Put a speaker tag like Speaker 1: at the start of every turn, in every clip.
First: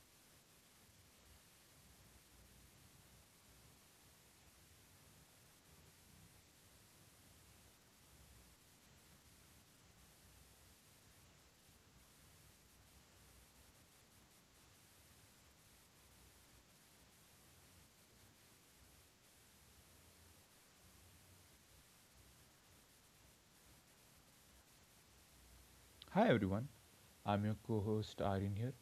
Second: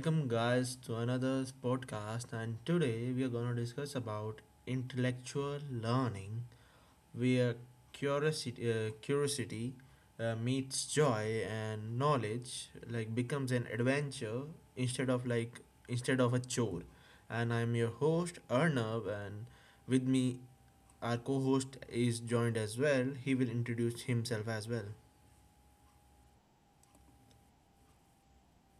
Speaker 1: Welcome guys to another podcast, and today we are going to discuss about intellectual learning where curiosity, meets joy and knowledge like becomes an adventure instead of like instead of a chore. And I'm your host Arnav, and with me our co-host is joined as well. He will introduce himself as well.
Speaker 2: Hi everyone, I'm your co host Aryan here.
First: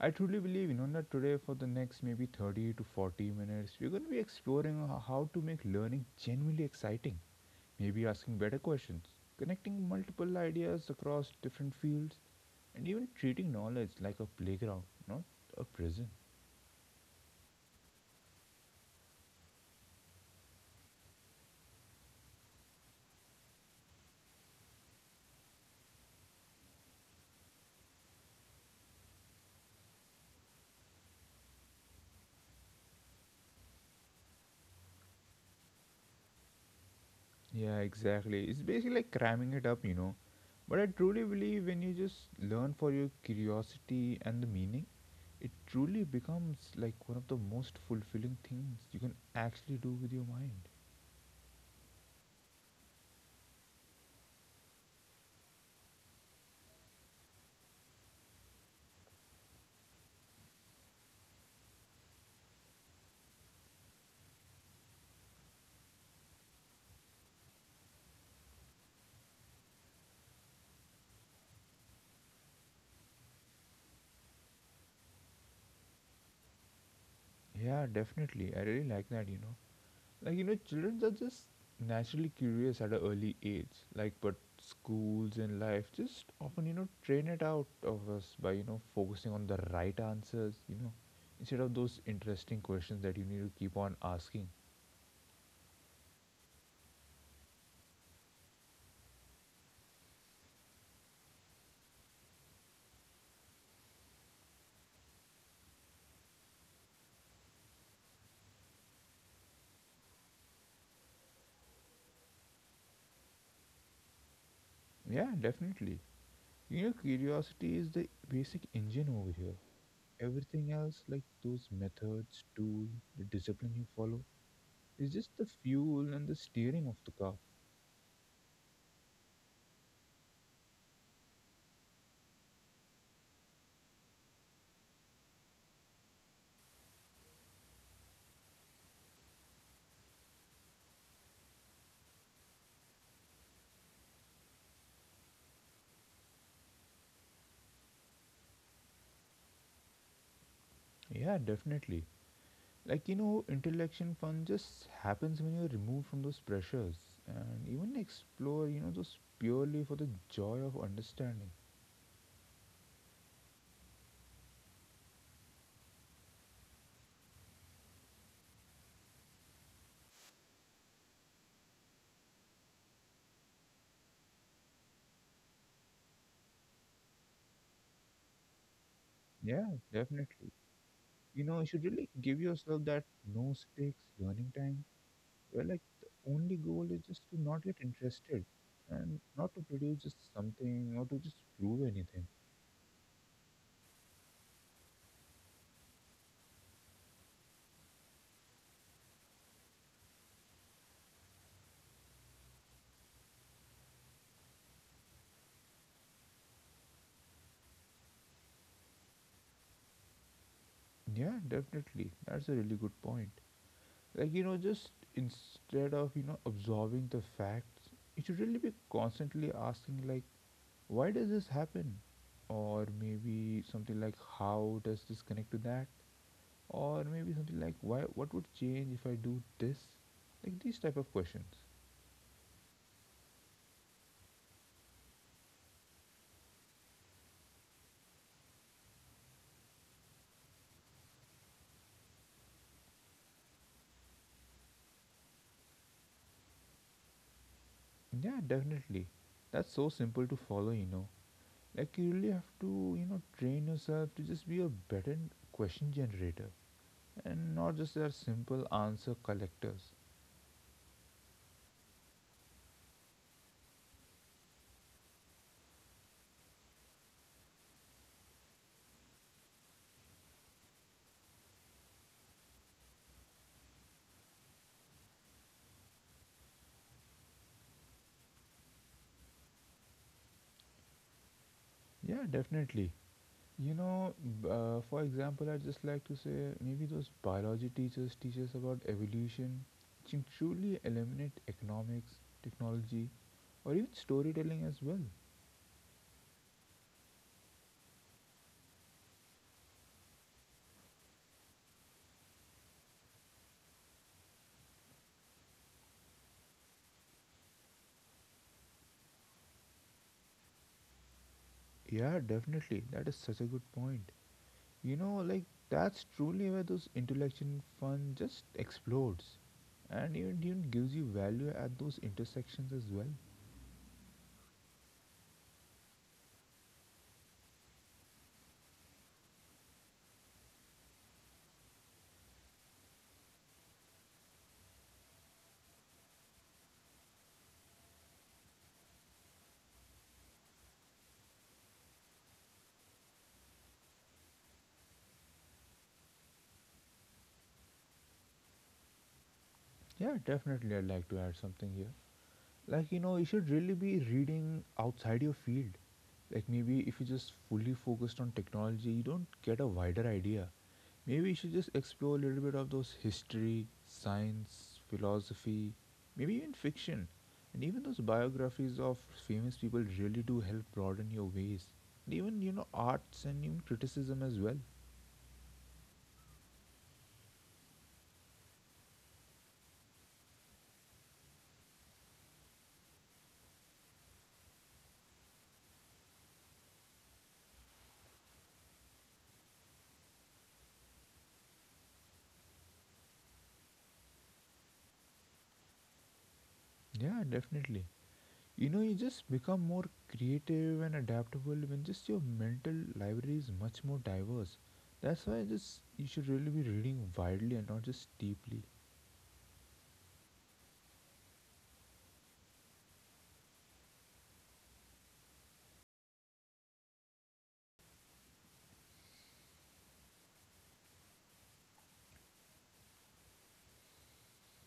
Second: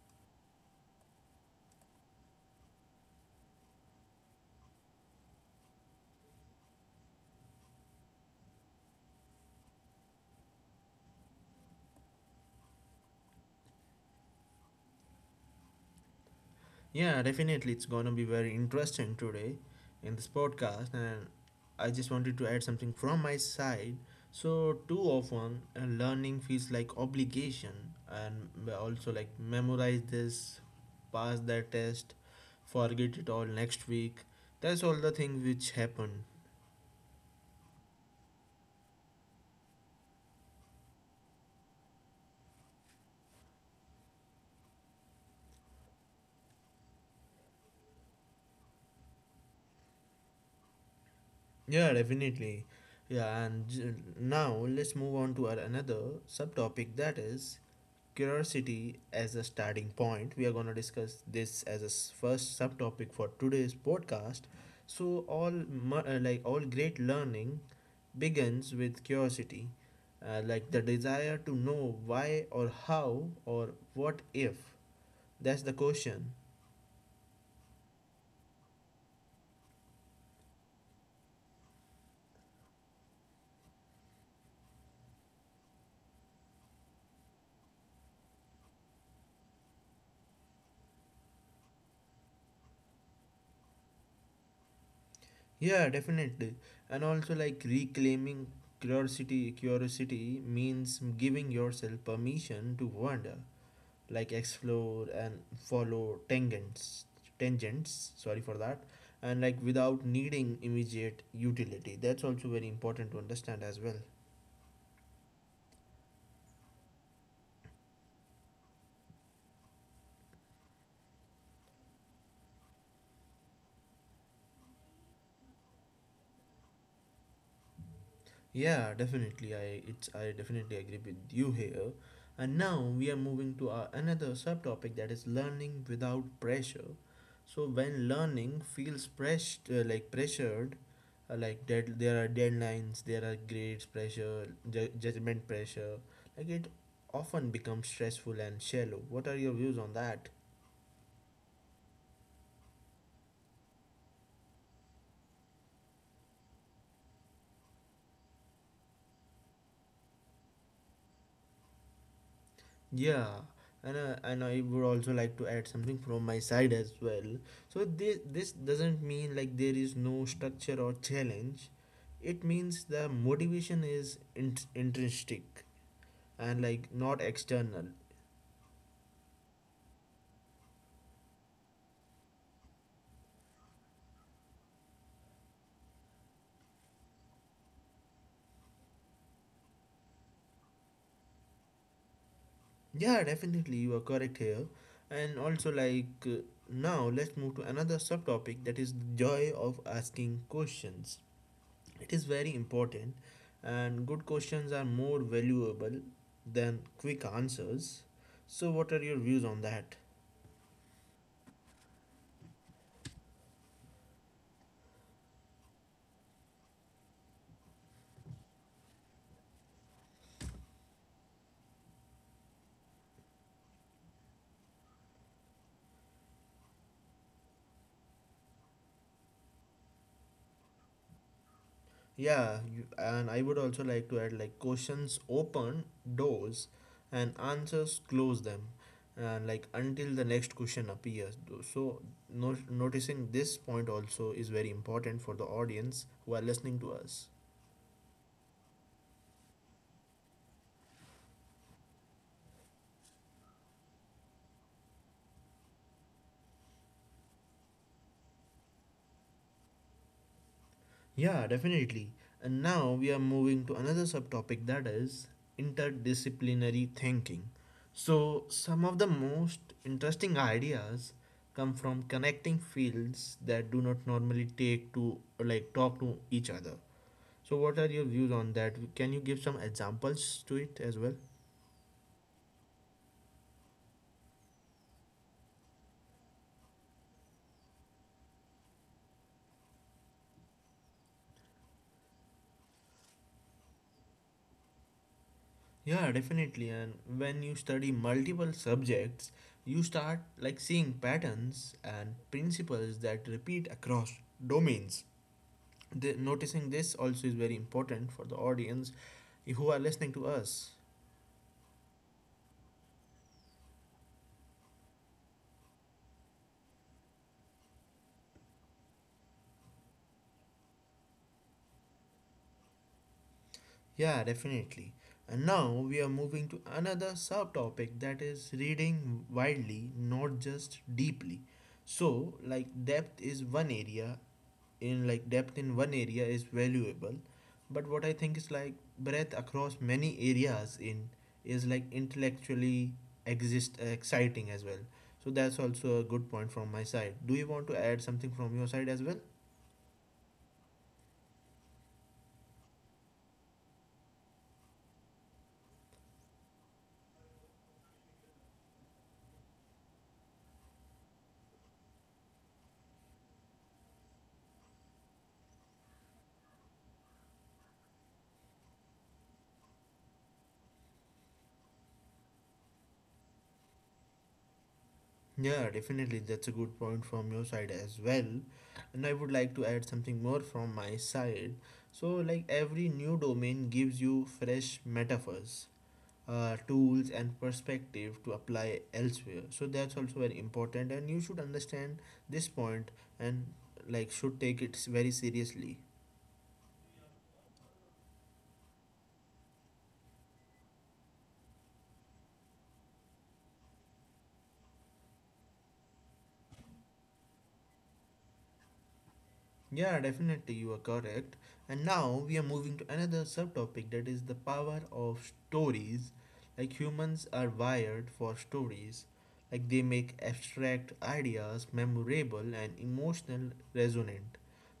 Speaker 2: I truly believe in Inona today for the next maybe 30 to 40 minutes, we're going to be exploring how to make learning genuinely exciting, maybe asking better questions, connecting multiple ideas across different fields, and even treating knowledge like a playground, not a prison.
Speaker 1: Yeah, definitely. It's going to be very interesting today in this podcast. And I just wanted to add something from my side. So, too often, learning feels like obligation, and also like memorize this, pass that test, forget it all next week. That's all the thing which happen.
Speaker 2: Yeah, exactly. It's basically like cramming it up. But I truly believe when you just learn for your curiosity and the meaning, it truly becomes like one of the most fulfilling things you can actually do with your mind.
Speaker 1: Yeah, definitely. Yeah, and j- Now let's move on to our another subtopic, that is curiosity as a starting point. We are going to discuss this as a first subtopic for today's podcast. So all mu- like all great learning begins with curiosity. Like the desire to know why or how or what if. That's the question.
Speaker 2: Yeah, definitely. I really like that. Like, children are just naturally curious at an early age. Like, but schools and life just often, train it out of us by, focusing on the right answers, instead of those interesting questions that you need to keep on asking.
Speaker 1: Yeah, definitely. And also like reclaiming curiosity means giving yourself permission to wander, like explore and follow tangents, sorry for that. And like without needing immediate utility. That's also very important to understand as well.
Speaker 2: Yeah, definitely. Curiosity is the basic engine over here. Everything else, like those methods, tool, the discipline you follow, is just the fuel and the steering of the car.
Speaker 1: Yeah, definitely. I definitely agree with you here. And now we are moving to our another subtopic, that is learning without pressure. So when learning feels pressed like pressured, like dead, there are deadlines, there are grades pressure, judgment pressure. Like it often becomes stressful and shallow. What are your views on that?
Speaker 2: Yeah, definitely. Like intellectual fun just happens when you're removed from those pressures and even explore those purely for the joy of understanding.
Speaker 1: Yeah, and I would also like to add something from my side as well. So this doesn't mean like there is no structure or challenge. It means the motivation is intrinsic and like not external.
Speaker 2: Yeah, definitely. You should really give yourself that no stakes learning time where like the only goal is just to not get interested and not to produce just something or to just prove anything.
Speaker 1: Yeah, definitely you are correct here. And also like Now let's move to another subtopic, that is the joy of asking questions. It is very important, and good questions are more valuable than quick answers. So, what are your views on that?
Speaker 2: Yeah, definitely. That's a really good point. Like just instead of absorbing the facts, you should really be constantly asking like why does this happen? Or maybe something like how does this connect to that? Or maybe something like why, what would change if I do this? Like these type of questions.
Speaker 1: And I would also like to add, like questions open doors and answers close them, and like until the next question appears. So, no, noticing this point also is very important for the audience who are listening to us.
Speaker 2: Yeah, definitely. That's so simple to follow. Like you really have to train yourself to just be a better question generator and not just our simple answer collectors.
Speaker 1: Yeah, definitely. And now we are moving to another subtopic, that is interdisciplinary thinking. So, some of the most interesting ideas come from connecting fields that do not normally take to like talk to each other. So, what are your views on that? Can you give some examples to it as well?
Speaker 2: Yeah, definitely. You know, for example, I'd just like to say maybe those biology teachers teach us about evolution, which can truly eliminate economics, technology, or even storytelling as well.
Speaker 1: Yeah, definitely. And when you study multiple subjects, you start like seeing patterns and principles that repeat across domains. The, noticing this also is very important for the audience who are listening to us.
Speaker 2: Yeah, definitely. That is such a good point. Like that's truly where those intellectual fun just explodes and even gives you value at those intersections as well.
Speaker 1: Yeah, definitely. And now we are moving to another subtopic, that is reading widely, not just deeply. So like depth is one area in like depth in one area is valuable, but what I think is like breadth across many areas in is like intellectually exist exciting as well. So that's also a good point from my side. Do you want to add something from your side as well?
Speaker 2: Yeah, definitely. I'd like to add something here. Like you should really be reading outside your field. Like maybe if you just fully focused on technology you don't get a wider idea. Maybe you should just explore a little bit of those history, science, philosophy, maybe even fiction, and even those biographies of famous people really do help broaden your ways, and even arts and even criticism as well.
Speaker 1: Yeah, definitely, that's a good point from your side as well. And I would like to add something more from my side. So like every new domain gives you fresh metaphors, tools and perspective to apply elsewhere. So that's also very important, and you should understand this point, and like should take it very seriously.
Speaker 2: Yeah, definitely. You just become more creative and adaptable when just your mental library is much more diverse. That's why just you should really be reading widely and not just deeply.
Speaker 1: Yeah, definitely, you are correct. And now we are moving to another subtopic, that is the power of stories. Like humans are wired for stories. Like they make abstract ideas memorable and emotional resonant.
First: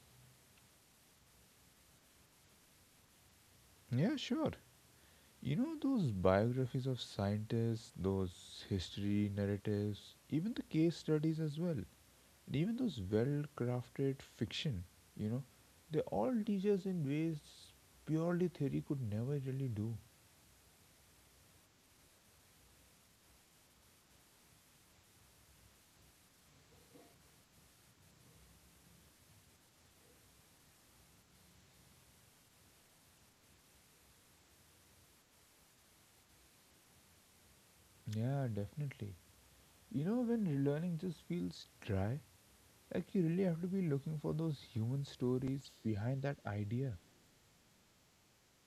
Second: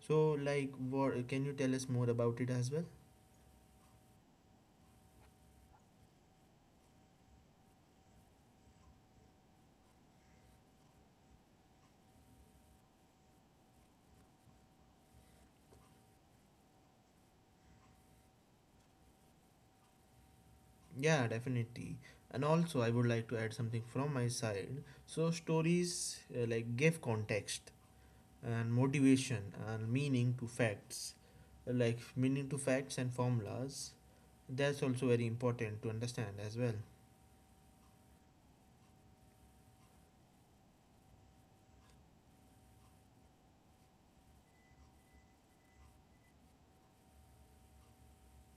Speaker 1: So like what can you tell us more about it as well.
Speaker 2: Yeah, sure. Those biographies of scientists, those history narratives, even the case studies as well, and even those well-crafted fiction, you know, they all teach us in ways purely theory could never really do.
Speaker 1: Yeah, definitely. And also I would like to add something from my side. So, stories like give context and motivation and meaning to facts, like meaning to facts and formulas. That's also very important to understand as well.
Speaker 2: Yeah, definitely. When learning just feels dry, like you really have to be looking for those human stories behind that idea.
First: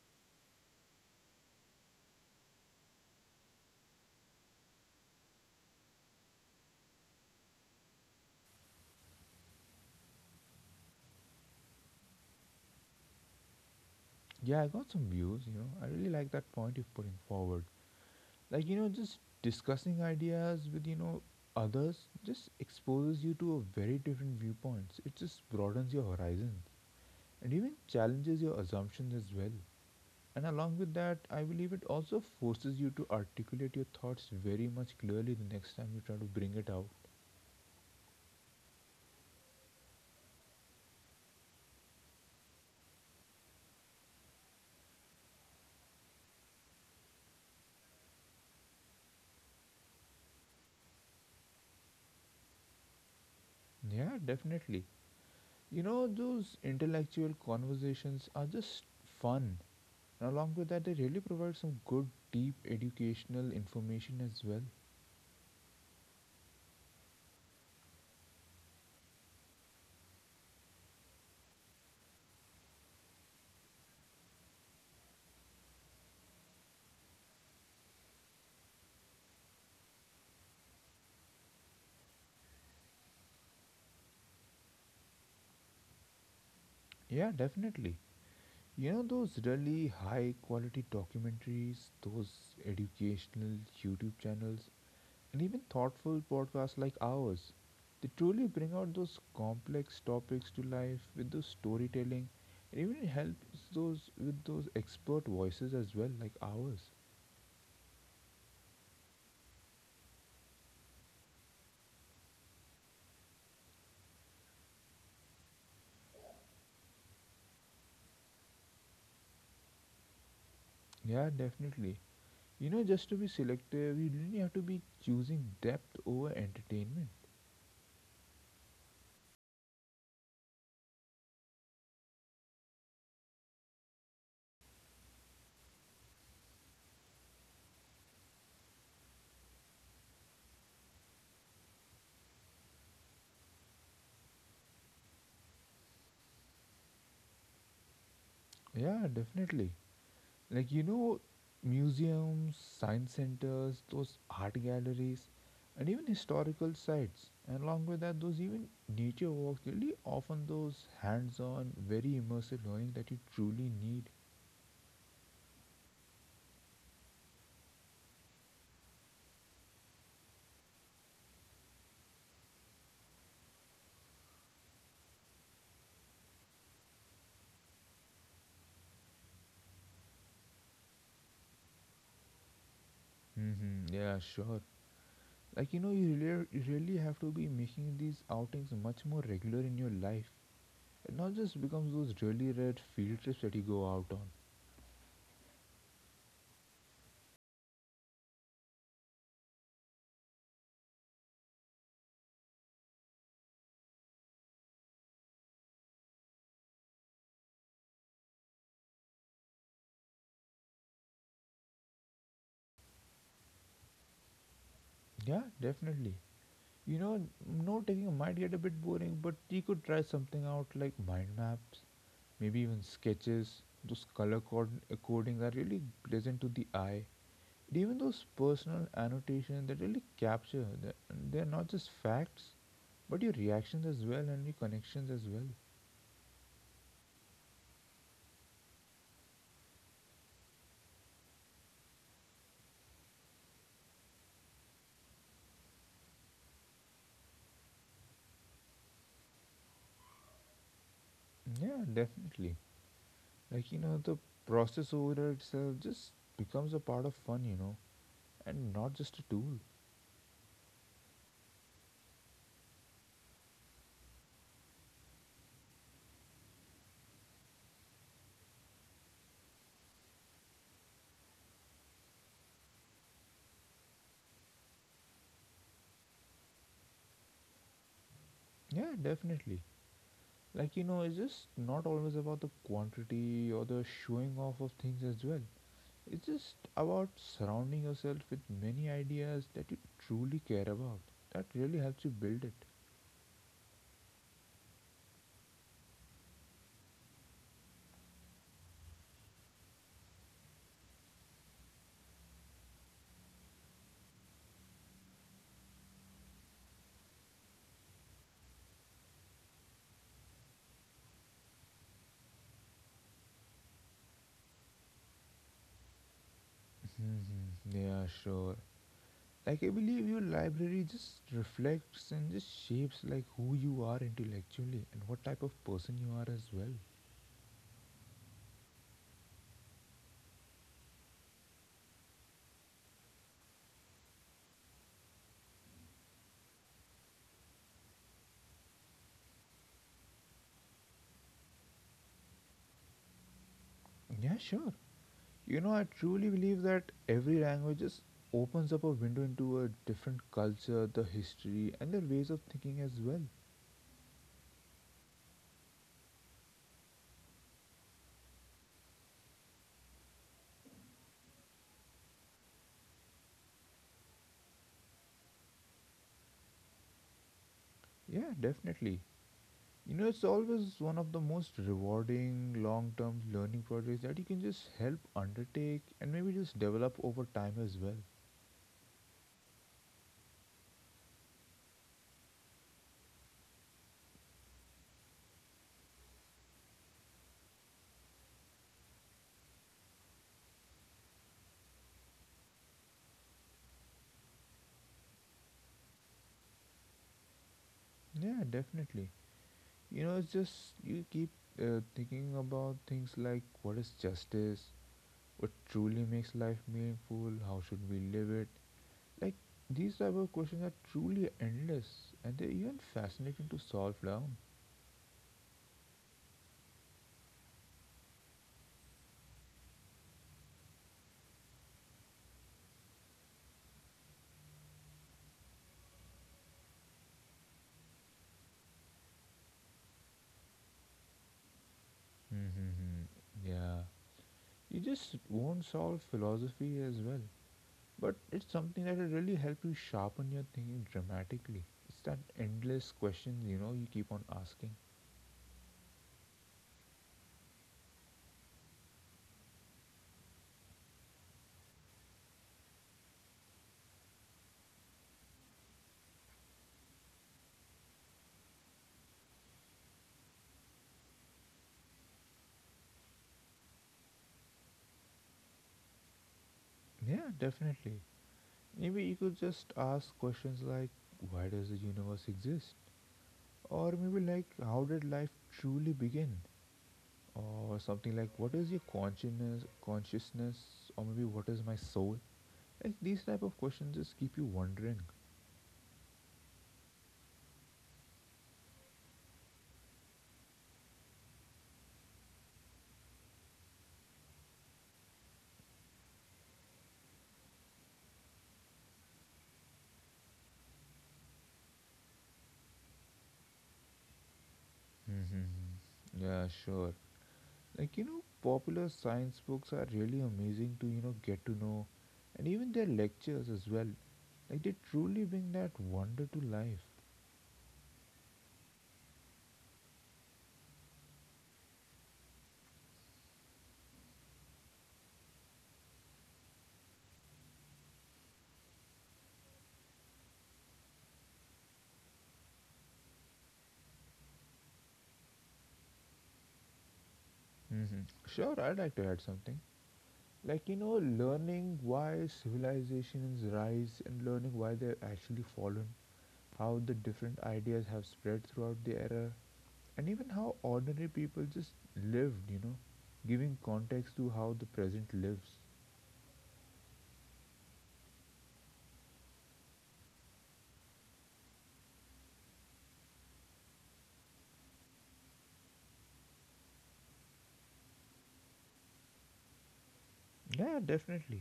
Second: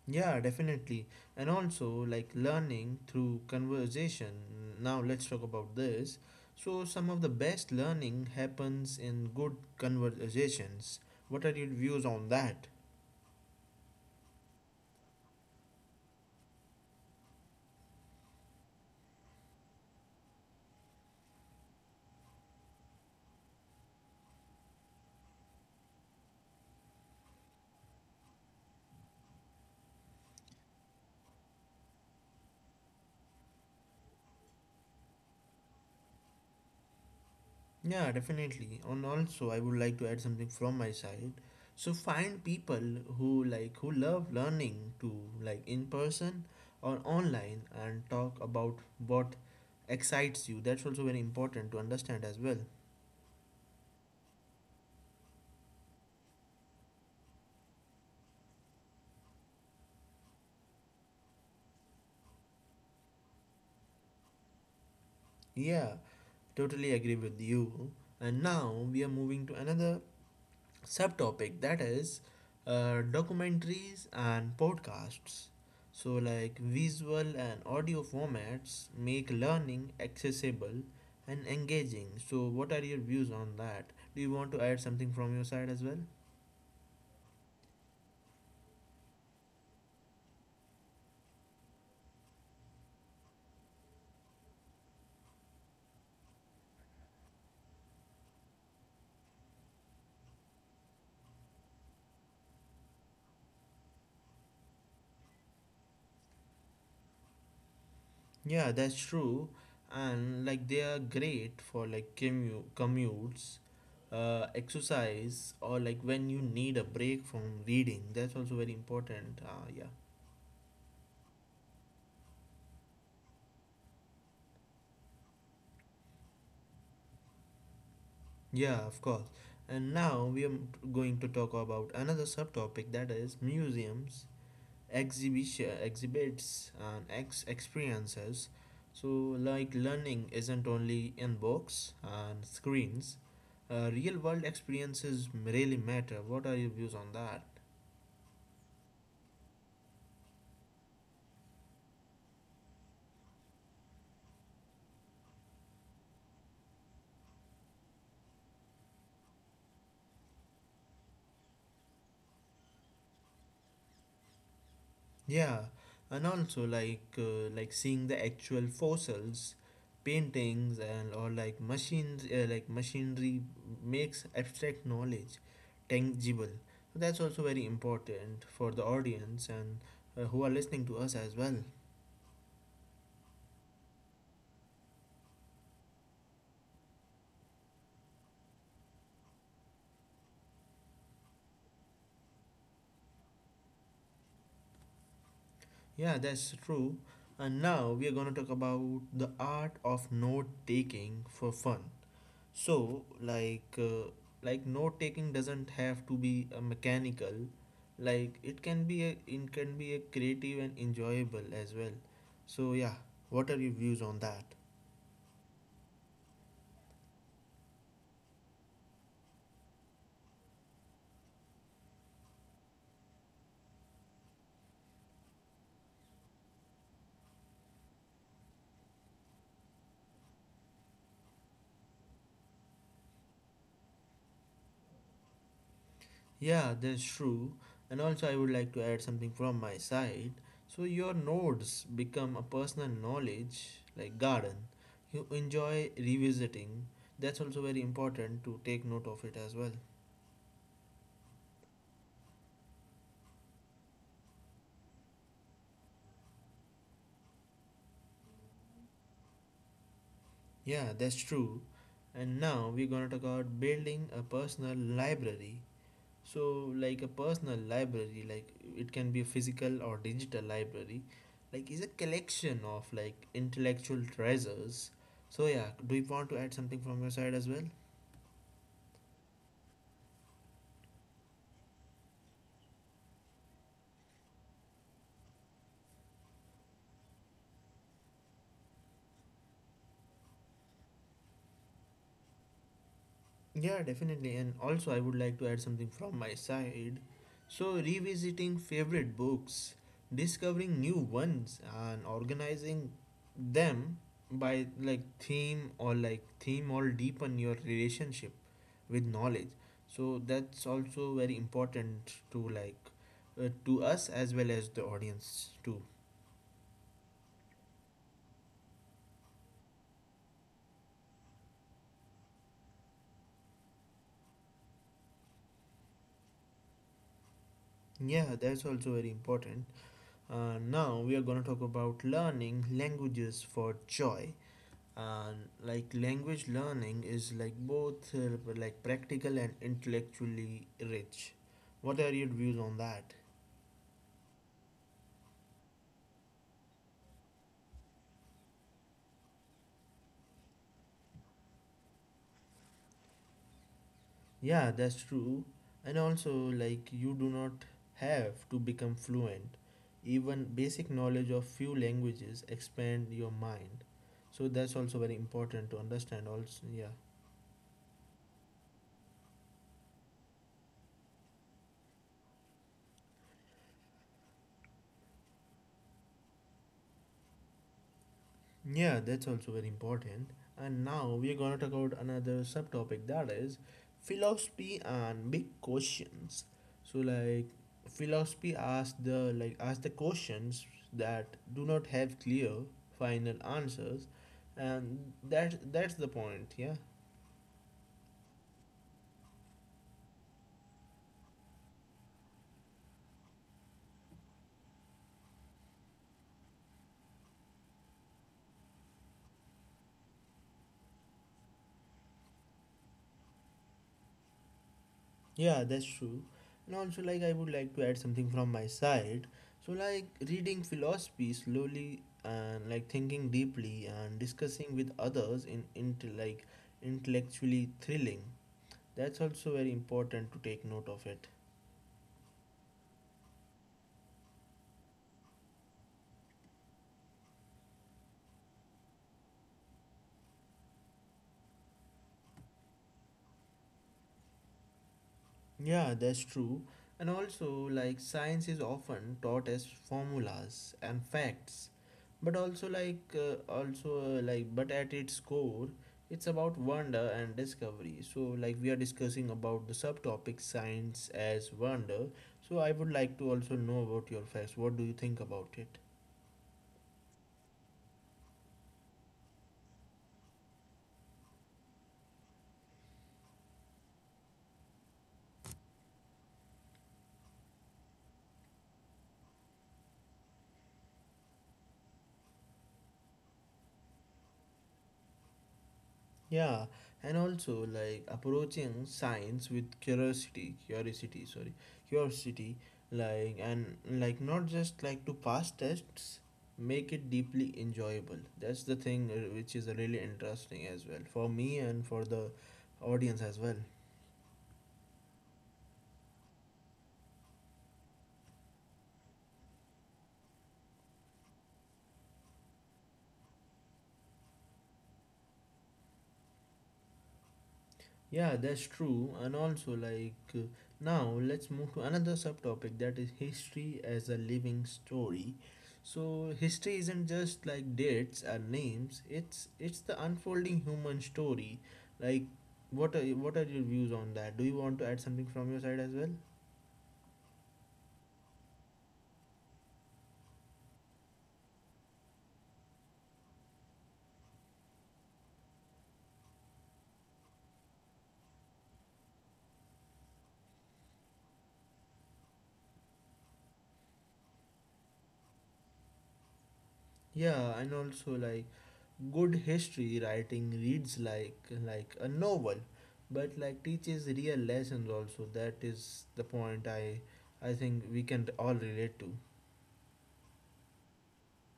Speaker 1: Yeah, definitely. And also, like learning through conversation. Now, let's talk about this. So, some of the best learning happens in good conversations. What are your views on that?
Speaker 2: Yeah, I got some views. I really like that point you're putting forward. Like, just discussing ideas with, others just exposes you to a very different viewpoints. It just broadens your horizons and even challenges your assumptions as well. And along with that, I believe it also forces you to articulate your thoughts very much clearly the next time you try to bring it out.
Speaker 1: Yeah, definitely. And also, I would like to add something from my side. So find people who love learning too, like in person or online, and talk about what excites you. That's also very important to understand as well.
Speaker 2: Yeah, definitely. Those intellectual conversations are just fun. And along with that, they really provide some good, deep educational information as well.
Speaker 1: Yeah, totally agree with you. And now we are moving to another subtopic, that is documentaries and podcasts. So, like visual and audio formats make learning accessible and engaging. So, what are your views on that? Do you want to add something from your side as well?
Speaker 2: Yeah, definitely. Those really high quality documentaries, those educational YouTube channels, and even thoughtful podcasts like ours. They truly bring out those complex topics to life with those storytelling and even helps those with those expert voices as well, like ours.
Speaker 1: Yeah, that's true. And like they are great for like commutes, exercise, or like when you need a break from reading. That's also very important. Yeah.
Speaker 2: Yeah, definitely. Just to be selective, you really have to be choosing depth over entertainment.
Speaker 1: Yeah, of course. And now we are going to talk about another subtopic, that is museums, exhibition, exhibits, and experiences. So, like learning isn't only in books and screens. Real world experiences really matter. What are your views on that?
Speaker 2: Yeah, definitely. Like, museums, science centers, those art galleries, and even historical sites. And along with that, those even nature walks really often those hands on, very immersive learning that you truly need.
Speaker 1: Yeah, and also like seeing the actual fossils, paintings, and or like machines, machinery makes abstract knowledge tangible. So, that's also very important for the audience and who are listening to us as well.
Speaker 2: Mm-hmm, yeah, sure. Like, you really have to be making these outings much more regular in your life. It not just becomes those really rare field trips that you go out on.
Speaker 1: Yeah, that's true. And now we are going to talk about the art of note taking for fun. So, like note taking doesn't have to be a mechanical. Like, it can be a creative and enjoyable as well. So, yeah, what are your views on that?
Speaker 2: Yeah, definitely. You know, note taking might get a bit boring, but you could try something out like mind maps, maybe even sketches. Those codings are really pleasant to the eye. And even those personal annotations that really capture, they're not just facts, but your reactions as well and your connections as well.
Speaker 1: Yeah, that's true. And also, I would like to add something from my side. So, your nodes become a personal knowledge, like garden. You enjoy revisiting. That's also very important to take note of it as well.
Speaker 2: Yeah, definitely. Like, the process overall itself just becomes a part of fun. And not just a tool.
Speaker 1: Yeah, that's true. And now we're gonna talk about building a personal library. So, like a personal library, like it can be a physical or digital library, like is a collection of like intellectual treasures. So yeah, do you want to add something from your side as well?
Speaker 2: Yeah, definitely. Like, it's just not always about the quantity or the showing off of things as well. It's just about surrounding yourself with many ideas that you truly care about. That really helps you build it.
Speaker 1: Yeah, definitely. And also, I would like to add something from my side. So, revisiting favorite books, discovering new ones, and organizing them by like theme or deepen your relationship with knowledge. So, that's also very important to like to us as well as the audience too.
Speaker 2: Yeah, sure. Like, I believe your library just reflects and just shapes like who you are intellectually and what type of person you are as well.
Speaker 1: Yeah, that's also very important. Now we are going to talk about learning languages for joy. And like language learning is like both like practical and intellectually rich. What are your views on that?
Speaker 2: Yeah, sure. I truly believe that every language just opens up a window into a different culture, the history, and their ways of thinking as well.
Speaker 1: Yeah, that's true. And also like you do not have to become fluent. Even basic knowledge of few languages expand your mind. So that's also very important to understand also, yeah.
Speaker 2: Yeah, definitely. It's always one of the most rewarding long term learning projects that you can just help undertake and maybe just develop over time as well.
Speaker 1: Yeah, that's also very important. And now we're going to talk about another subtopic, that is philosophy and big questions. So like philosophy asks the questions that do not have clear final answers, and that that's the point, yeah.
Speaker 2: Yeah, definitely. It's just you keep thinking about things like what is justice, what truly makes life meaningful, how should we live it? Like these type of questions are truly endless, and they're even fascinating to solve down.
Speaker 1: Yeah, that's true. And also, like, I would like to add something from my side. So, like, reading philosophy slowly and like thinking deeply and discussing with others in into like intellectually thrilling. That's also very important to take note of it.
Speaker 2: Mm-hmm. Yeah. You just won't solve philosophy as well, but it's something that will really help you sharpen your thinking dramatically. It's that endless questions you keep on asking.
Speaker 1: Yeah, that's true. And also, like, science is often taught as formulas and facts, but but at its core, it's about wonder and discovery. So, like, we are discussing about the subtopic science as wonder. So, I would like to also know about your facts. What do you think about it?
Speaker 2: Yeah, definitely. Maybe you could just ask questions like, why does the universe exist? Or maybe like, how did life truly begin? Or something like what is your consciousness? Or maybe what is my soul? Like these type of questions just keep you wondering.
Speaker 1: Yeah, and also like approaching science with curiosity, like and like not just like to pass tests, make it deeply enjoyable. That's the thing which is really interesting as well for me and for the audience as well.
Speaker 2: Mm-hmm. Yeah, sure. Like popular science books are really amazing to get to know, and even their lectures as well. Like they truly bring that wonder to life.
Speaker 1: Yeah, that's true. Now let's move to another subtopic, that is history as a living story. So, history isn't just like dates and names. It's the unfolding human story. Like, what are your views on that? Do you want to add something from your side as well?
Speaker 2: Mm-hmm. Sure, I'd like to add something. Like learning why civilizations rise and learning why they're actually fallen, how the different ideas have spread throughout the era, and even how ordinary people just lived, giving context to how the present lives.
Speaker 1: Yeah, and also like good history writing reads like a novel, but like teaches real lessons also. That is the point I think we can all relate to.
Speaker 2: Yeah, definitely.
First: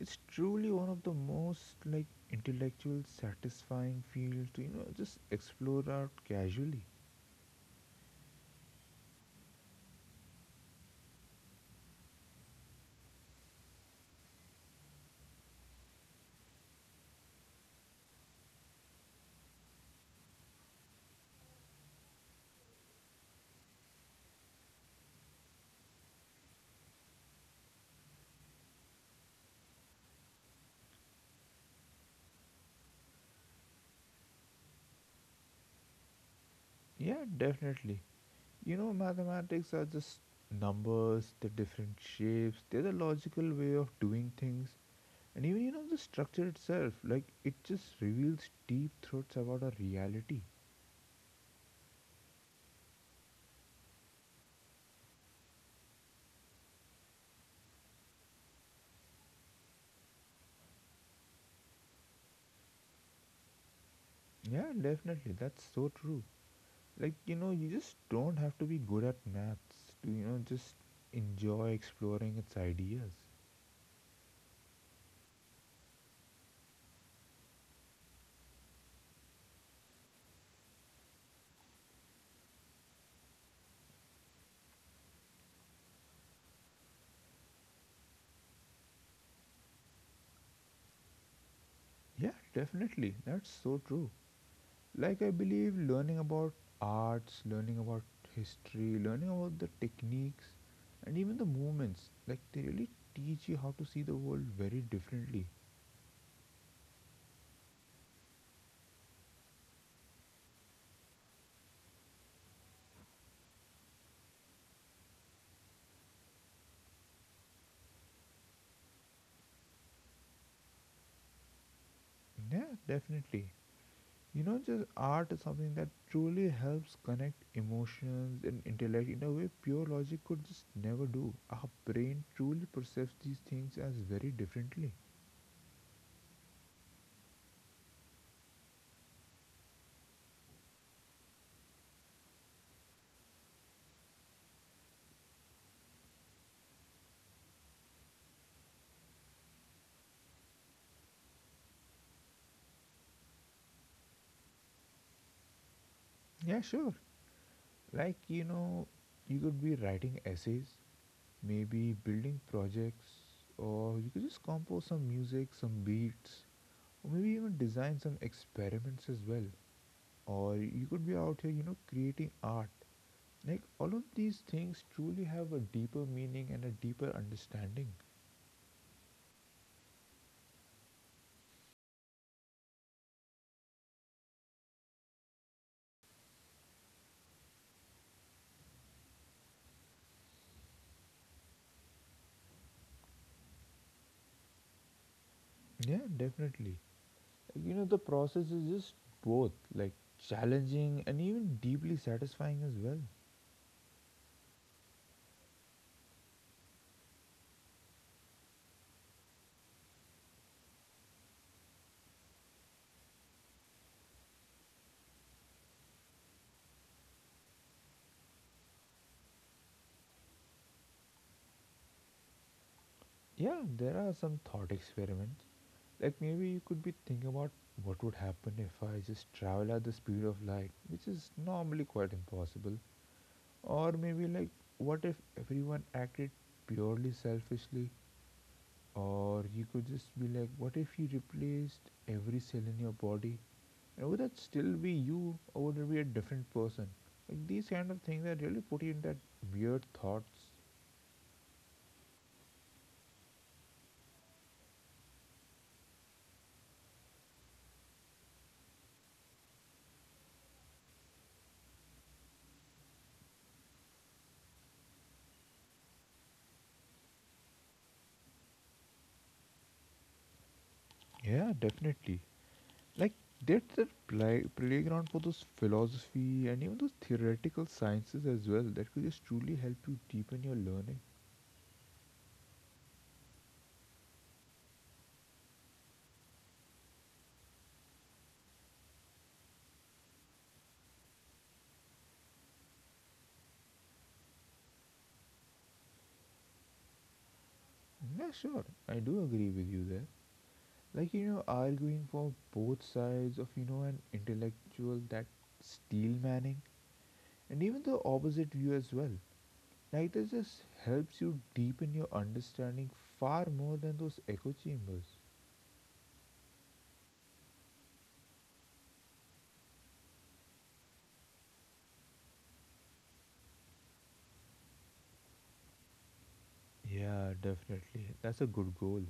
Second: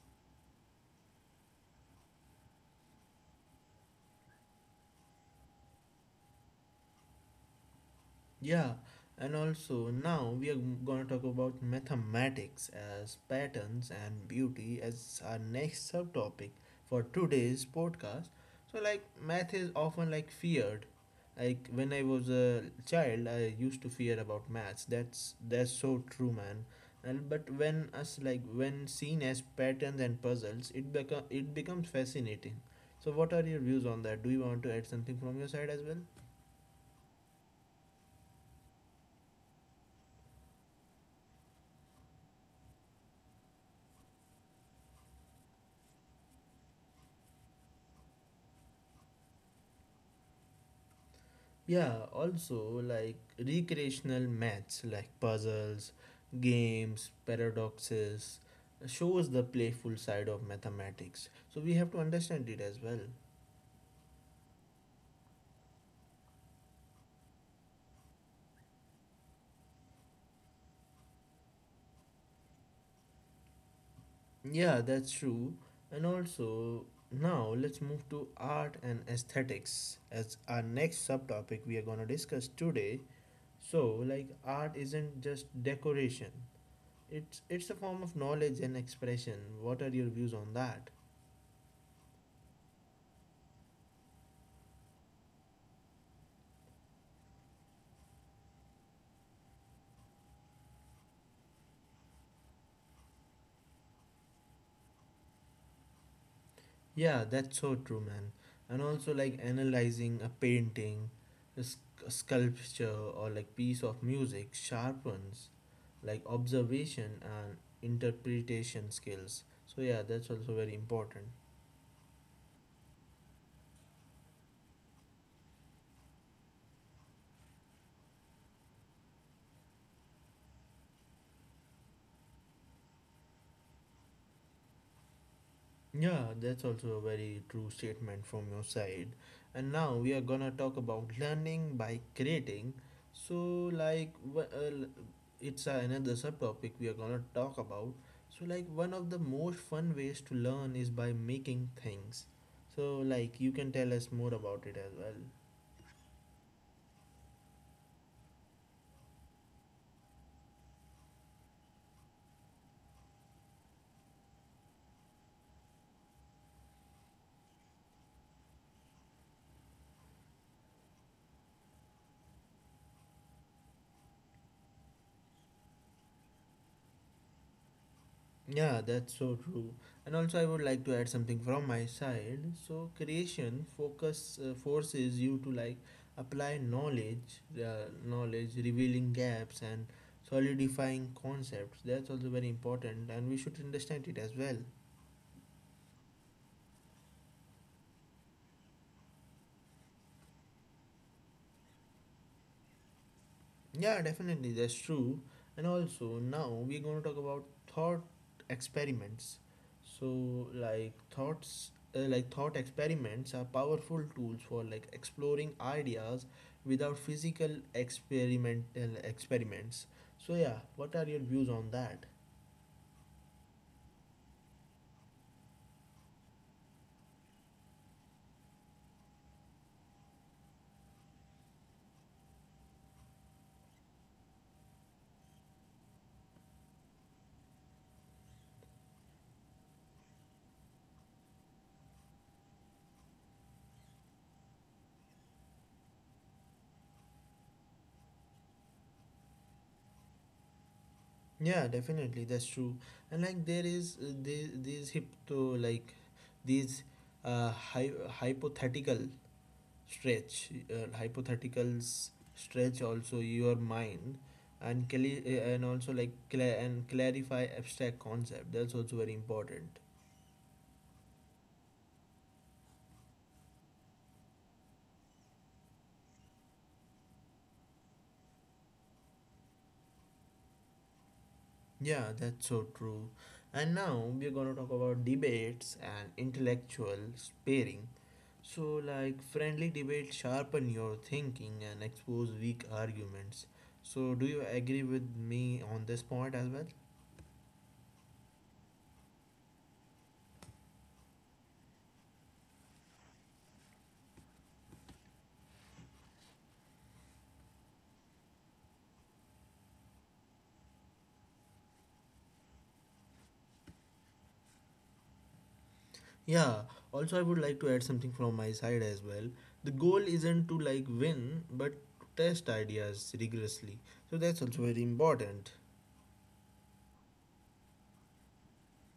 Speaker 2: It's truly one of the most like intellectual satisfying fields to just explore out casually.
Speaker 1: Yeah, and also now we are going to talk about mathematics as patterns and beauty as our next subtopic for today's podcast. So, like, math is often like feared. Like when I was a child, I used to fear about maths. That's so true, man. And but when us like When seen as patterns and puzzles, it becomes fascinating. So, what are your views on that? Do you want to add something from your side as well?
Speaker 2: Yeah, definitely. Mathematics are just numbers, they're different shapes, they're the logical way of doing things, and even, the structure itself. Like, it just reveals deep truths about our reality.
Speaker 1: Yeah, also like recreational maths like puzzles, games, paradoxes shows the playful side of mathematics. So we have to understand it as well.
Speaker 2: Yeah, definitely, that's so true. Like, you just don't have to be good at maths to, just enjoy exploring its ideas.
Speaker 1: Yeah, that's true. And also now let's move to art and aesthetics as our next subtopic we are going to discuss today. So like art isn't just decoration. It's a form of knowledge and expression. What are your views on that?
Speaker 2: Yeah, definitely, that's so true. Like, I believe learning about arts, learning about history, learning about the techniques, and even the movements, like, they really teach you how to see the world very differently.
Speaker 1: Yeah, that's so true, man. And also, like analyzing a painting, a sculpture, or like piece of music sharpens like observation and interpretation skills. So, yeah, that's also very important.
Speaker 2: Yeah, definitely. Just art is something that truly helps connect emotions and intellect in a way pure logic could just never do. Our brain truly perceives these things as very differently.
Speaker 1: Yeah, that's also a very true statement from your side. And now we are gonna talk about learning by creating. So, like, wh- l- it's another subtopic we are gonna talk about. So, like, one of the most fun ways to learn is by making things. So, like, you can tell us more about it as well.
Speaker 2: Yeah, sure. Like, you could be writing essays, maybe building projects, or you could just compose some music, some beats, or maybe even design some experiments as well. Or you could be out here, creating art. Like all of these things truly have a deeper meaning and a deeper understanding.
Speaker 1: Yeah, that's so true. And also, I would like to add something from my side. So, creation focus forces you to like apply knowledge, revealing gaps and solidifying concepts. That's also very important, and we should understand it as well.
Speaker 2: Yeah, definitely. Like, the process is just both like challenging and even deeply satisfying as well.
Speaker 1: Yeah, definitely, that's true. And also, now we're going to talk about thought experiments. So, like thought experiments are powerful tools for like exploring ideas without physical experimental experiments. So, yeah, what are your views on that?
Speaker 2: Yeah, there are some thought experiments. Like maybe you could be thinking about what would happen if I just travel at the speed of light, which is normally quite impossible. Or maybe like what if everyone acted purely selfishly? Or you could just be like, what if you replaced every cell in your body? And would that still be you or would it be a different person? Like these kind of things that really put you in that weird thoughts.
Speaker 1: Yeah, definitely, that's true. And like there is these hypto like these hy- hypothetical stretch hypotheticals stretch also your mind and clarify abstract concept. That's also very important.
Speaker 2: Yeah, definitely. Like, there's that playground for those philosophy and even those theoretical sciences as well that could just truly help you deepen your learning.
Speaker 1: Yeah, that's so true. And now we're going to talk about debates and intellectual sparring. So like friendly debates sharpen your thinking and expose weak arguments. So do you agree with me on this point as well?
Speaker 2: Yeah, sure, I do agree with you there. Like, you know, arguing for both sides of, you know, an intellectual that steel manning and even the opposite view as well. Like, this just helps you deepen your understanding far more than those echo chambers.
Speaker 1: Yeah, also I would like to add something from my side as well. The goal isn't to like win, but to test ideas rigorously. So that's also very important.
Speaker 2: Yeah, definitely. That's a good goal.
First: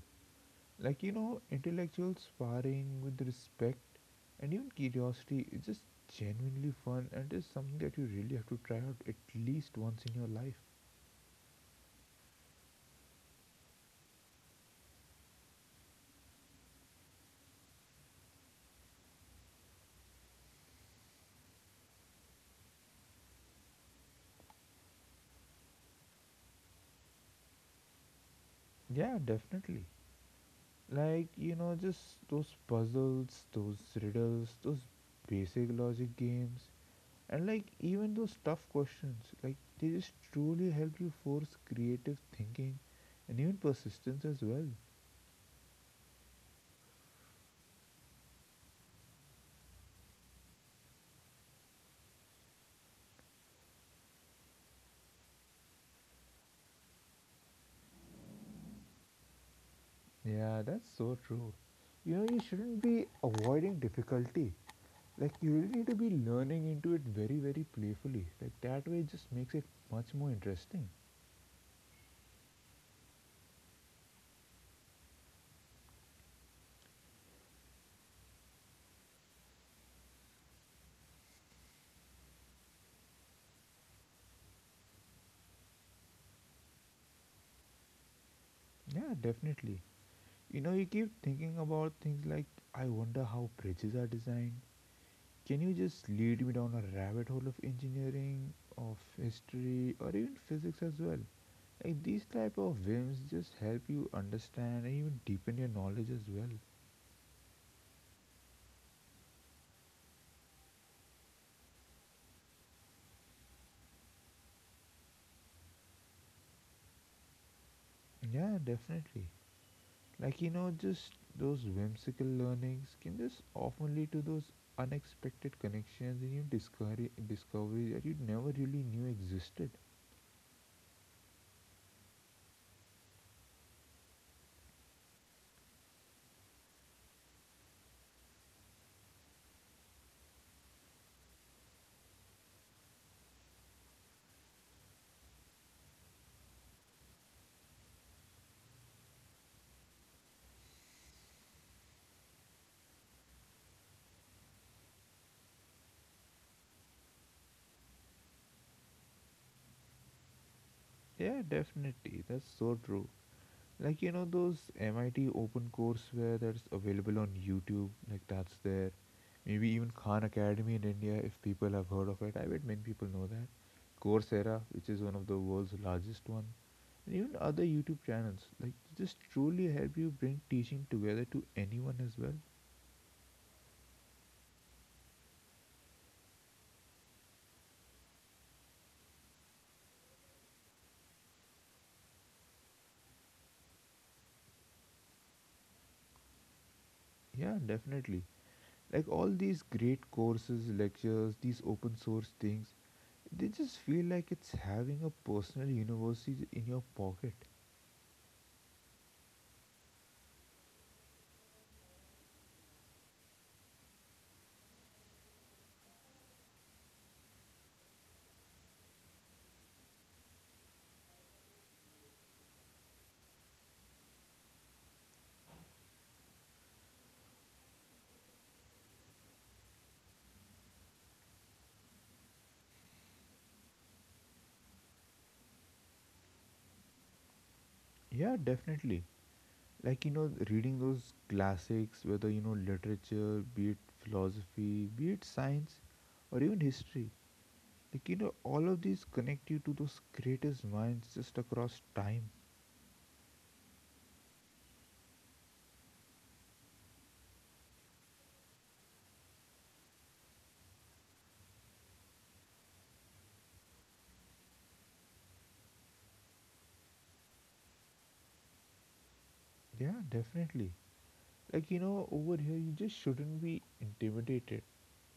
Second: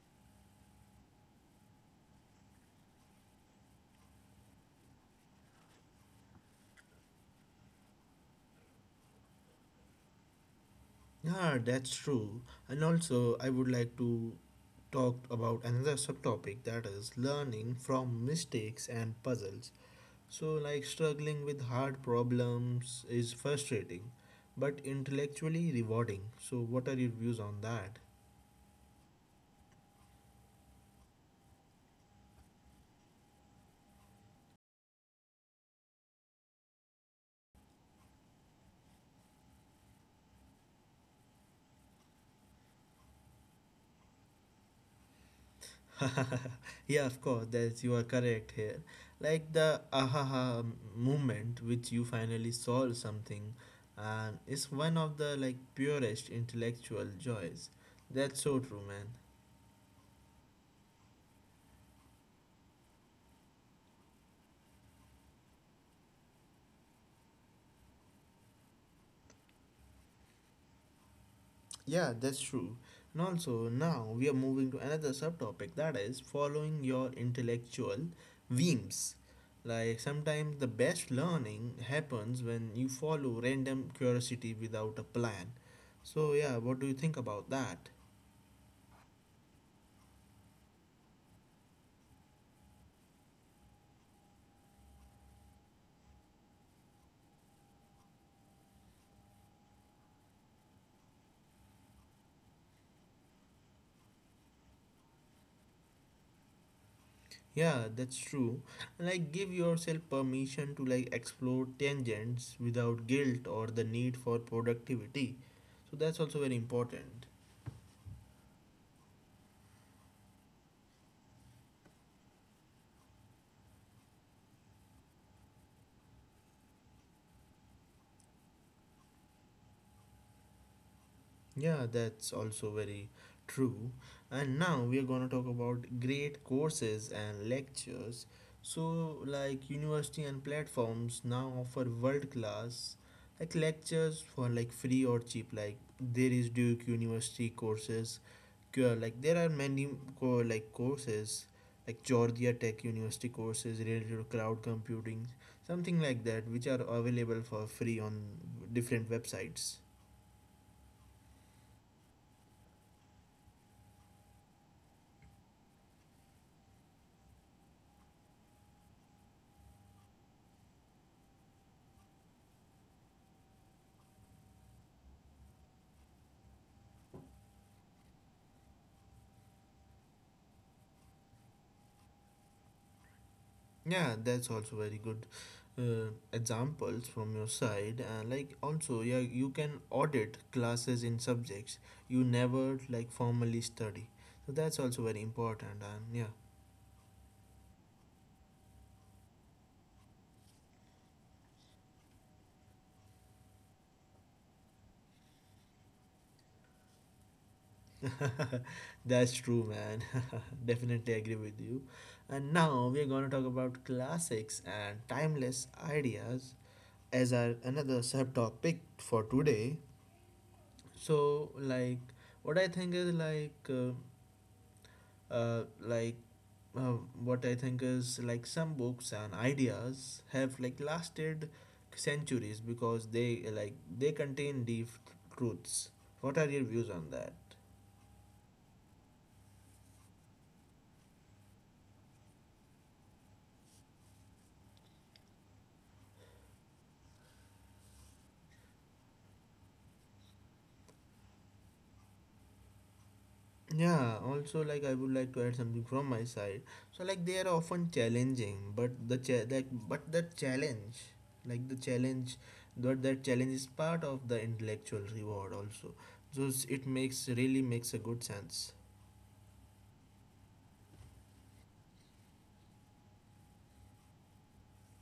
Speaker 2: Like, you know, intellectual sparring with respect and even curiosity is just genuinely fun and is something that you really have to try out at least once in your life.
Speaker 1: Yeah, that's true. And also I would like to talk about another subtopic that is learning from mistakes and puzzles. So like struggling with hard problems is frustrating, but intellectually rewarding. So what are your views on that?
Speaker 2: Yeah, definitely. Like, you know, just those puzzles, those riddles, those basic logic games, and like even those tough questions, like they just truly help you force creative thinking and even persistence as well.
Speaker 1: Yeah, of course, that's you are correct here. Like the ahaha moment which you finally solve something and is one of the like purest intellectual joys. That's so true, man.
Speaker 2: Yeah, that's so true. You know, you shouldn't be avoiding difficulty. Like, you really need to be learning into it very playfully. Like that way it just makes it much more interesting.
Speaker 1: Yeah, that's true. And also now we are moving to another subtopic that is following your intellectual whims. Like sometimes the best learning happens when you follow random curiosity without a plan. So yeah, what do you think about that?
Speaker 2: Yeah, definitely. You know, you keep thinking about things like, I wonder how bridges are designed. Can you just lead me down a rabbit hole of engineering, of history, or even physics as well? Like these type of whims just help you understand and even deepen your knowledge as well.
Speaker 1: Yeah, that's true. Like, give yourself permission to like explore tangents without guilt or the need for productivity. So that's also very important.
Speaker 2: Yeah, definitely. Like, you know, just those whimsical learnings can just often lead to those unexpected connections and you discovery discoveries that you never really knew existed.
Speaker 1: Yeah, that's also very true. And now we are gonna talk about great courses and lectures. So like university and platforms now offer world class like lectures for like free or cheap. Like there is Duke University courses, there are many courses like Georgia Tech University courses related to cloud computing, something like that, which are available for free on different websites.
Speaker 2: Yeah, definitely. That's so true. Like, you know, those MIT open courseware that's available on YouTube, like that's there. Maybe even Khan Academy in India, if people have heard of it. I bet many people know that. Coursera, which is one of the world's largest one, and even other YouTube channels. Like just truly help you bring teaching together to anyone as well.
Speaker 1: Yeah, that's also very good examples from your side. Like also Yeah, you can audit classes in subjects you never like formally study. So that's also very important, and yeah.
Speaker 2: Yeah, definitely. Like all these great courses, lectures, these open source things, they just feel like it's having a personal university in your pocket.
Speaker 1: That's true, man. Definitely agree with you. And now we're going to talk about classics and timeless ideas as our another subtopic for today. So, like, what I think is like, uh, what I think is like some books and ideas have like lasted centuries because they contain deep truths. What are your views on that?
Speaker 2: Yeah, definitely. Like, you know, reading those classics, whether, you know, literature, be it philosophy, be it science, or even history, like, you know, all of these connect you to those greatest minds just across time.
Speaker 1: Yeah, also like I would like to add something from my side. So like they are often challenging, but the cha- that but that challenge, like the challenge, but that challenge is part of the intellectual reward also. So it makes really makes a good sense.
Speaker 2: Yeah, definitely. Like, you know, over here, you just shouldn't be intimidated.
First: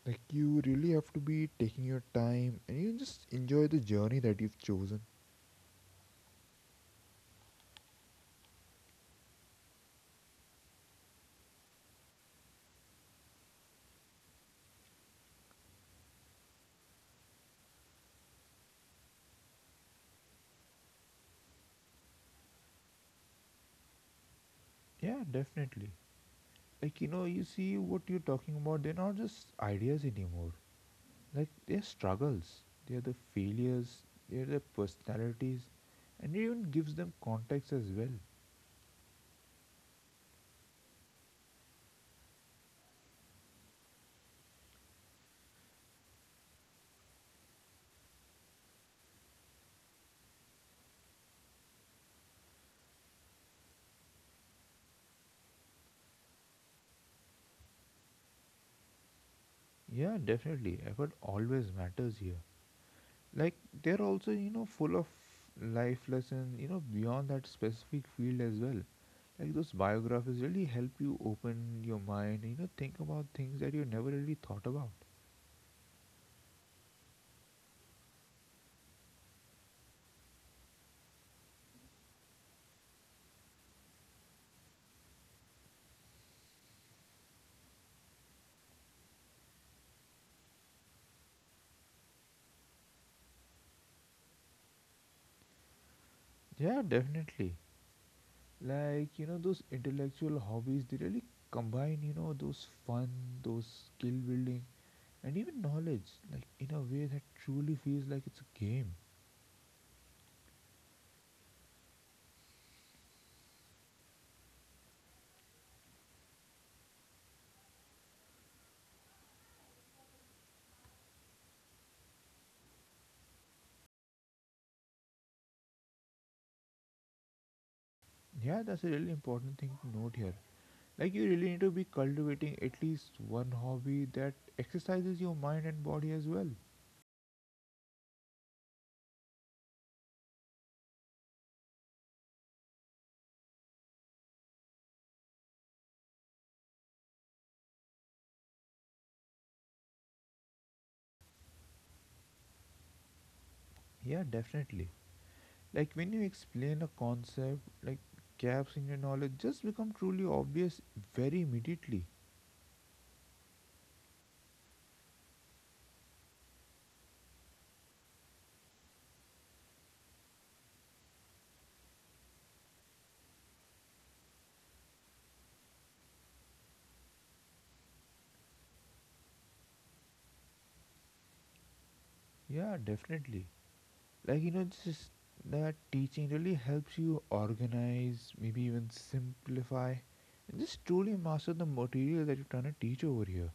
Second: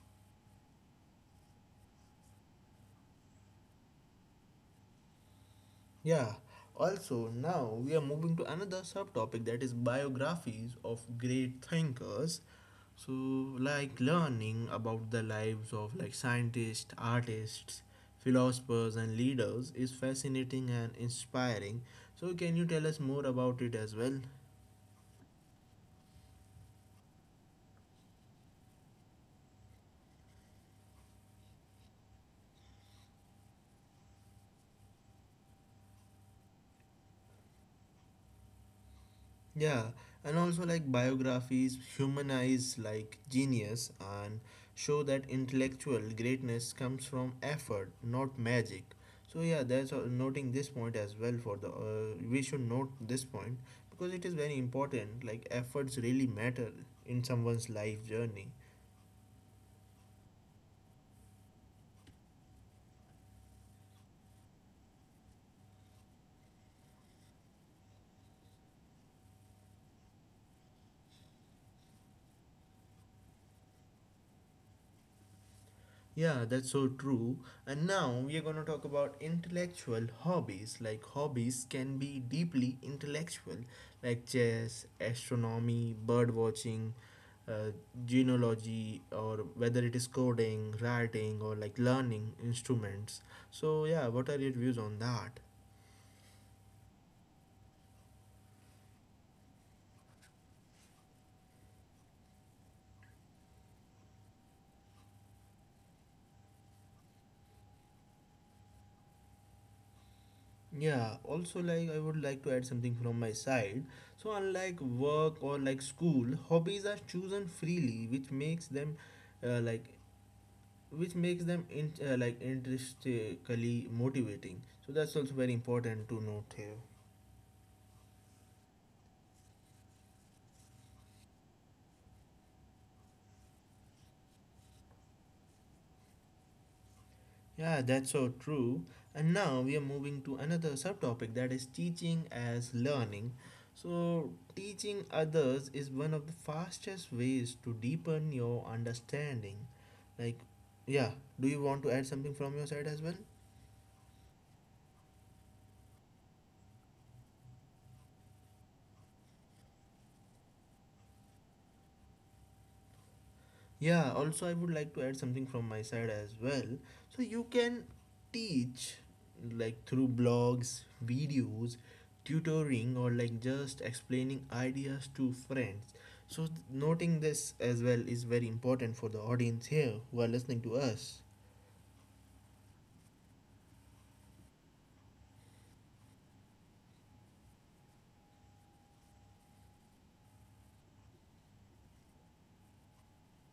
Speaker 2: Like, you really have to be taking your time and you just enjoy the journey that you've chosen.
Speaker 1: Yeah. Also, now we are moving to another subtopic that is biographies of great thinkers. So, like learning about the lives of like scientists, artists, philosophers, and leaders is fascinating and inspiring. So, can you tell us more about it as well?
Speaker 2: Yeah, definitely. Like, you know, you see what you're talking about, they're not just ideas anymore. Like their struggles, their the failures, their the personalities, and it even gives them context as well.
Speaker 1: Yeah, and also like biographies humanize like genius and show that intellectual greatness comes from effort, not magic. So yeah, that's all, noting this point as well for the we should note this point because it is very important. Like efforts really matter in someone's life journey.
Speaker 2: Yeah, definitely, effort always matters here. Like they're also, you know, full of life lessons, you know, beyond that specific field as well. Like those biographies really help you open your mind, you know, think about things that you never really thought about.
Speaker 1: Yeah, that's so true. And now we are going to talk about intellectual hobbies. Like, hobbies can be deeply intellectual, like chess, astronomy, bird watching, uh, genealogy, or whether it is coding, writing, or like learning instruments. So, yeah, what are your views on that?
Speaker 2: Yeah, definitely. Like, you know, those intellectual hobbies, they really combine, you know, those fun, those skill building, and even knowledge, like in a way that truly feels like it's a game.
Speaker 1: Yeah, also like I would like to add something from my side. So unlike work or like school, hobbies are chosen freely, which makes them like which makes them in, like intrinsically motivating. So that's also very important to note here.
Speaker 2: Yeah, that's a really important thing to note here. Like, you really need to be cultivating at least one hobby that exercises your mind and body as well.
Speaker 1: Yeah, that's so true. And now we are moving to another subtopic that is teaching as learning. So teaching others is one of the fastest ways to deepen your understanding. Like, yeah, do you want to add something from your side as well?
Speaker 2: Yeah, definitely. Like, when you explain a concept, like gaps in your knowledge just become truly obvious very immediately.
Speaker 1: Yeah, also I would like to add something from my side as well. So you can teach like through blogs, videos, tutoring or like just explaining ideas to friends. So noting this as well is very important for the audience here who are listening to us.
Speaker 2: Yeah, definitely. Like, you know, just that teaching really helps you organize, maybe even simplify, and just truly master the material that you're trying to teach over here.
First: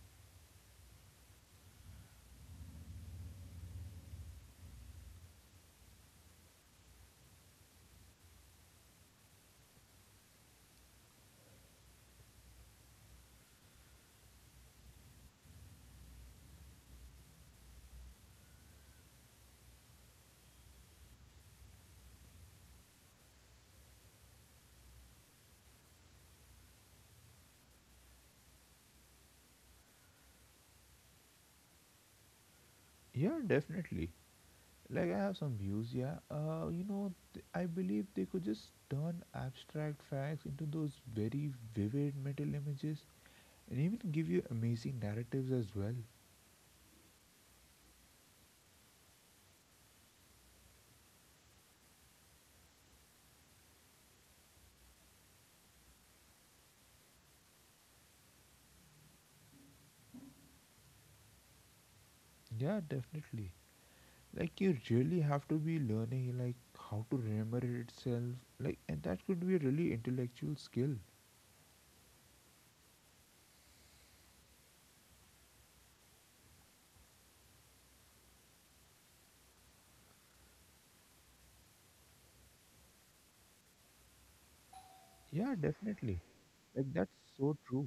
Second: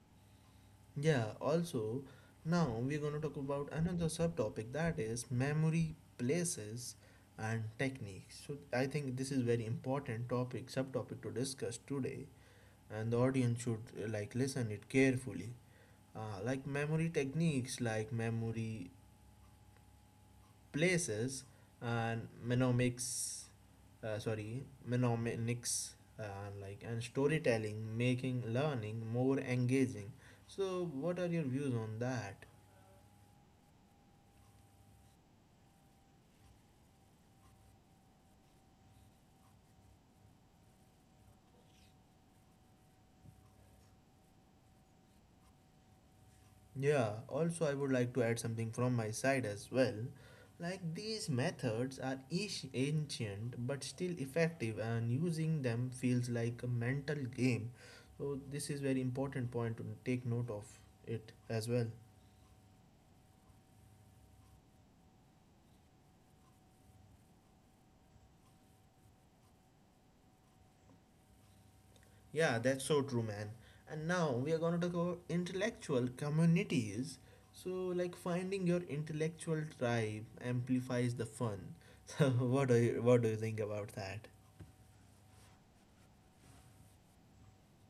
Speaker 1: Yeah, also now we're going to talk about another subtopic that is memory places and techniques. So I think this is very important topic subtopic to discuss today, and the audience should like listen it carefully. Memory techniques, like memory places and mnemonics, sorry mnemonics and and storytelling making learning more engaging. So what are your views on that?
Speaker 2: Yeah, definitely. Like, I have some views. Yeah, you know, I believe they could just turn abstract facts into those very vivid mental images and even give you amazing narratives as well.
Speaker 1: Yeah, also, I would like to add something from my side as well. Like these methods are each ancient but still effective, and using them feels like a mental game. So, this is very important point to take note of it as well.
Speaker 2: Yeah, definitely. Like, you really have to be learning like how to remember itself, like, and that could be a really intellectual skill.
Speaker 1: Yeah, that's so true, man. And now we are going to talk about intellectual communities. So, like finding your intellectual tribe amplifies the fun. So, what do you think about that?
Speaker 2: Yeah, definitely. Like, that's so true.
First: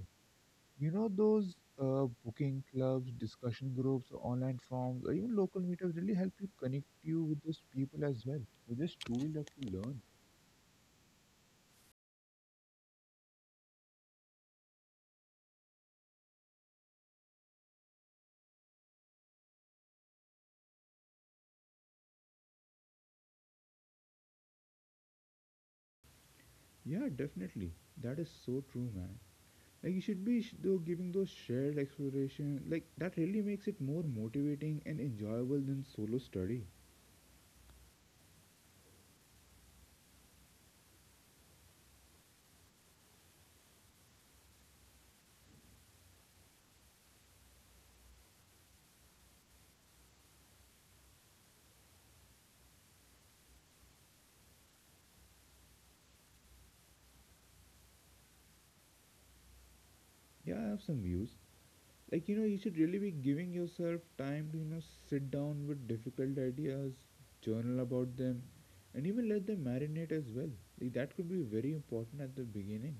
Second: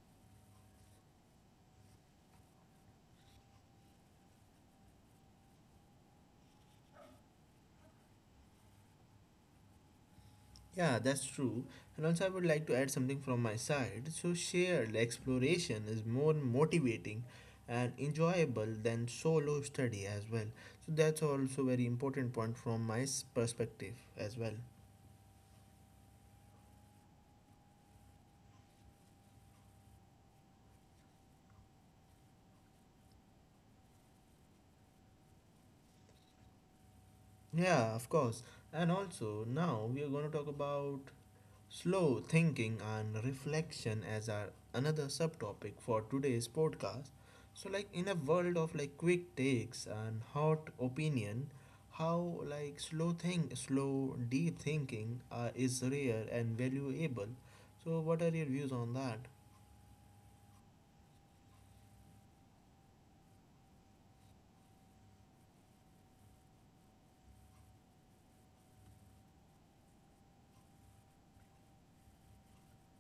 Speaker 2: You know, those booking clubs, discussion groups, online forums, or even local meetups really help you connect you with those people as well with this tool that you learn.
Speaker 1: Yeah, that's true. And also, I would like to add something from my side. So, shared exploration is more motivating and enjoyable than solo study as well. So, that's also very important point from my perspective as well.
Speaker 2: Yeah, definitely. That is so true, man. Like you should be sh- though giving those shared exploration. Like that really makes it more motivating and enjoyable than solo study.
Speaker 1: Yeah, of course. And also, now we are going to talk about slow thinking and reflection as our another subtopic for today's podcast. So like in a world of like quick takes and hot opinion, how like slow deep thinking is rare and valuable. So what are your views on that?
Speaker 2: Yeah, I have some views. Like, you know, you should really be giving yourself time to, you know, sit down with difficult ideas, journal about them, and even let them marinate as well. Like that could be very important at the beginning.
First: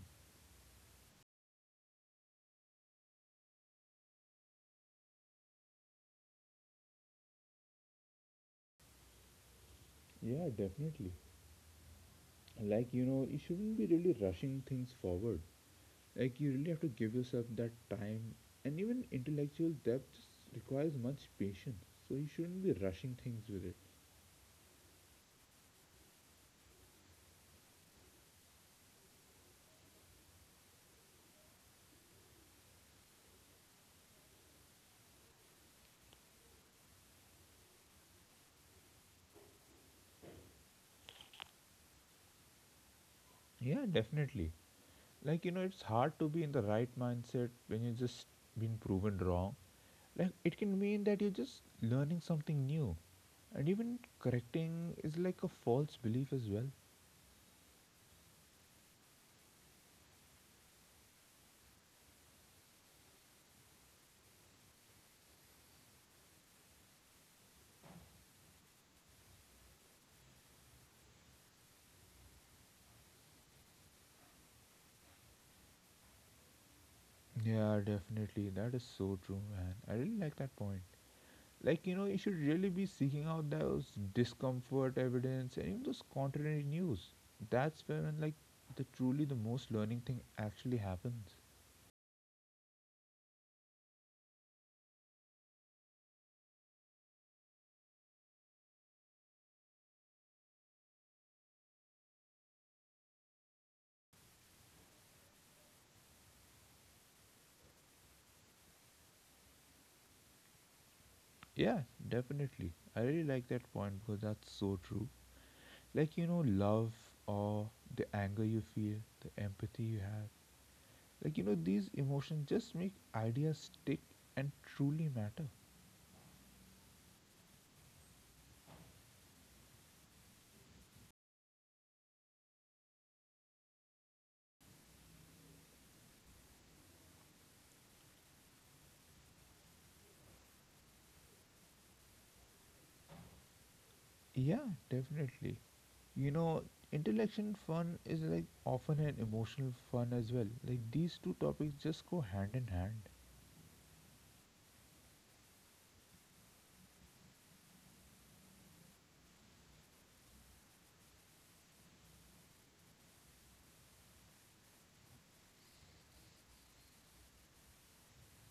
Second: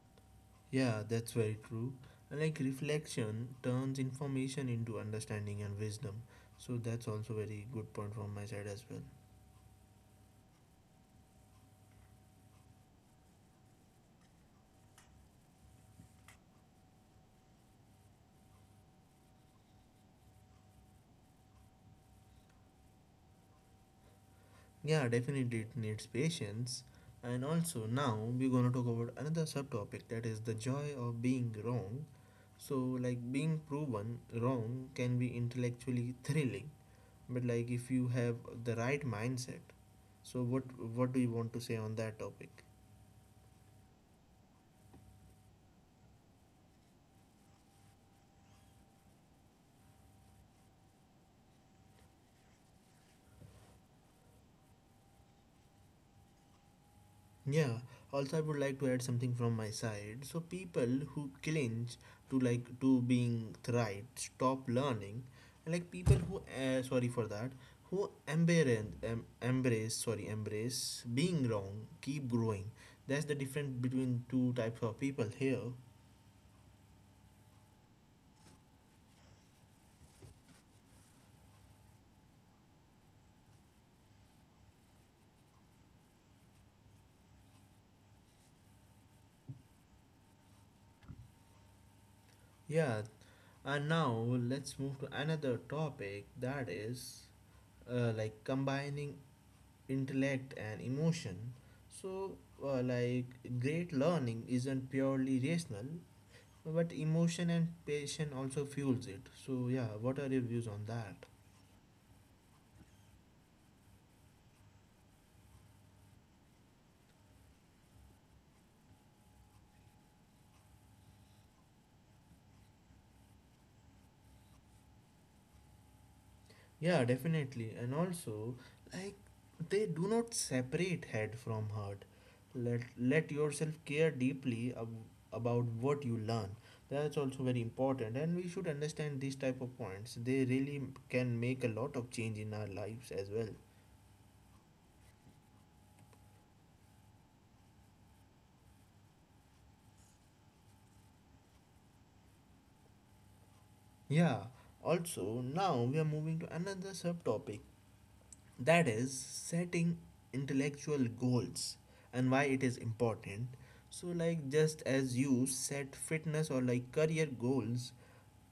Speaker 1: Yeah, that's very true. And like reflection turns information into understanding and wisdom. So that's also very good point from my side as well.
Speaker 2: Yeah, definitely. Like, you know, you shouldn't be really rushing things forward. Like, you really have to give yourself that time, and even intellectual depth just requires much patience, so you shouldn't be rushing things with it.
Speaker 1: Yeah, definitely it needs patience. And also, now we're gonna talk about another subtopic that is the joy of being wrong. So, like being proven wrong can be intellectually thrilling, but like if you have the right mindset. So, what do you want to say on that topic?
Speaker 2: Yeah, definitely. Like, you know, it's hard to be in the right mindset when you just been proven wrong. Like it can mean that you're just learning something new and even correcting is like a false belief as well.
Speaker 1: Yeah, also I would like to add something from my side. So people who cling to being right stop learning, and like people who sorry for that who embrace embrace sorry embrace being wrong keep growing. That's the difference between two types of people here.
Speaker 2: Yeah, definitely. That is so true, man. I really like that point. Like, you know, you should really be seeking out those discomfort evidence and even those contrary news. That's when like the truly the most learning thing actually happens.
Speaker 1: Yeah, and now let's move to another topic that is combining intellect and emotion. So, uh, like, great learning isn't purely rational, but emotion and passion also fuels it. So, yeah, what are your views on that?
Speaker 2: Yeah, definitely. I really like that point because that's so true. Like, you know, love, awe, the anger you feel, the empathy you have, like, you know, these emotions just make ideas stick and truly matter.
Speaker 1: Yeah, definitely. And also, like, they do not separate head from heart. Let yourself care deeply about what you learn. That's also very important, and we should understand these type of points. They really can make a lot of change in our lives as well.
Speaker 2: Yeah, definitely. You know, intellectual fun is like often an emotional fun as well. Like these two topics just go hand in hand.
Speaker 1: Yeah, also, now we are moving to another subtopic that is setting intellectual goals and why it is important. So, like, just as you set fitness or like career goals,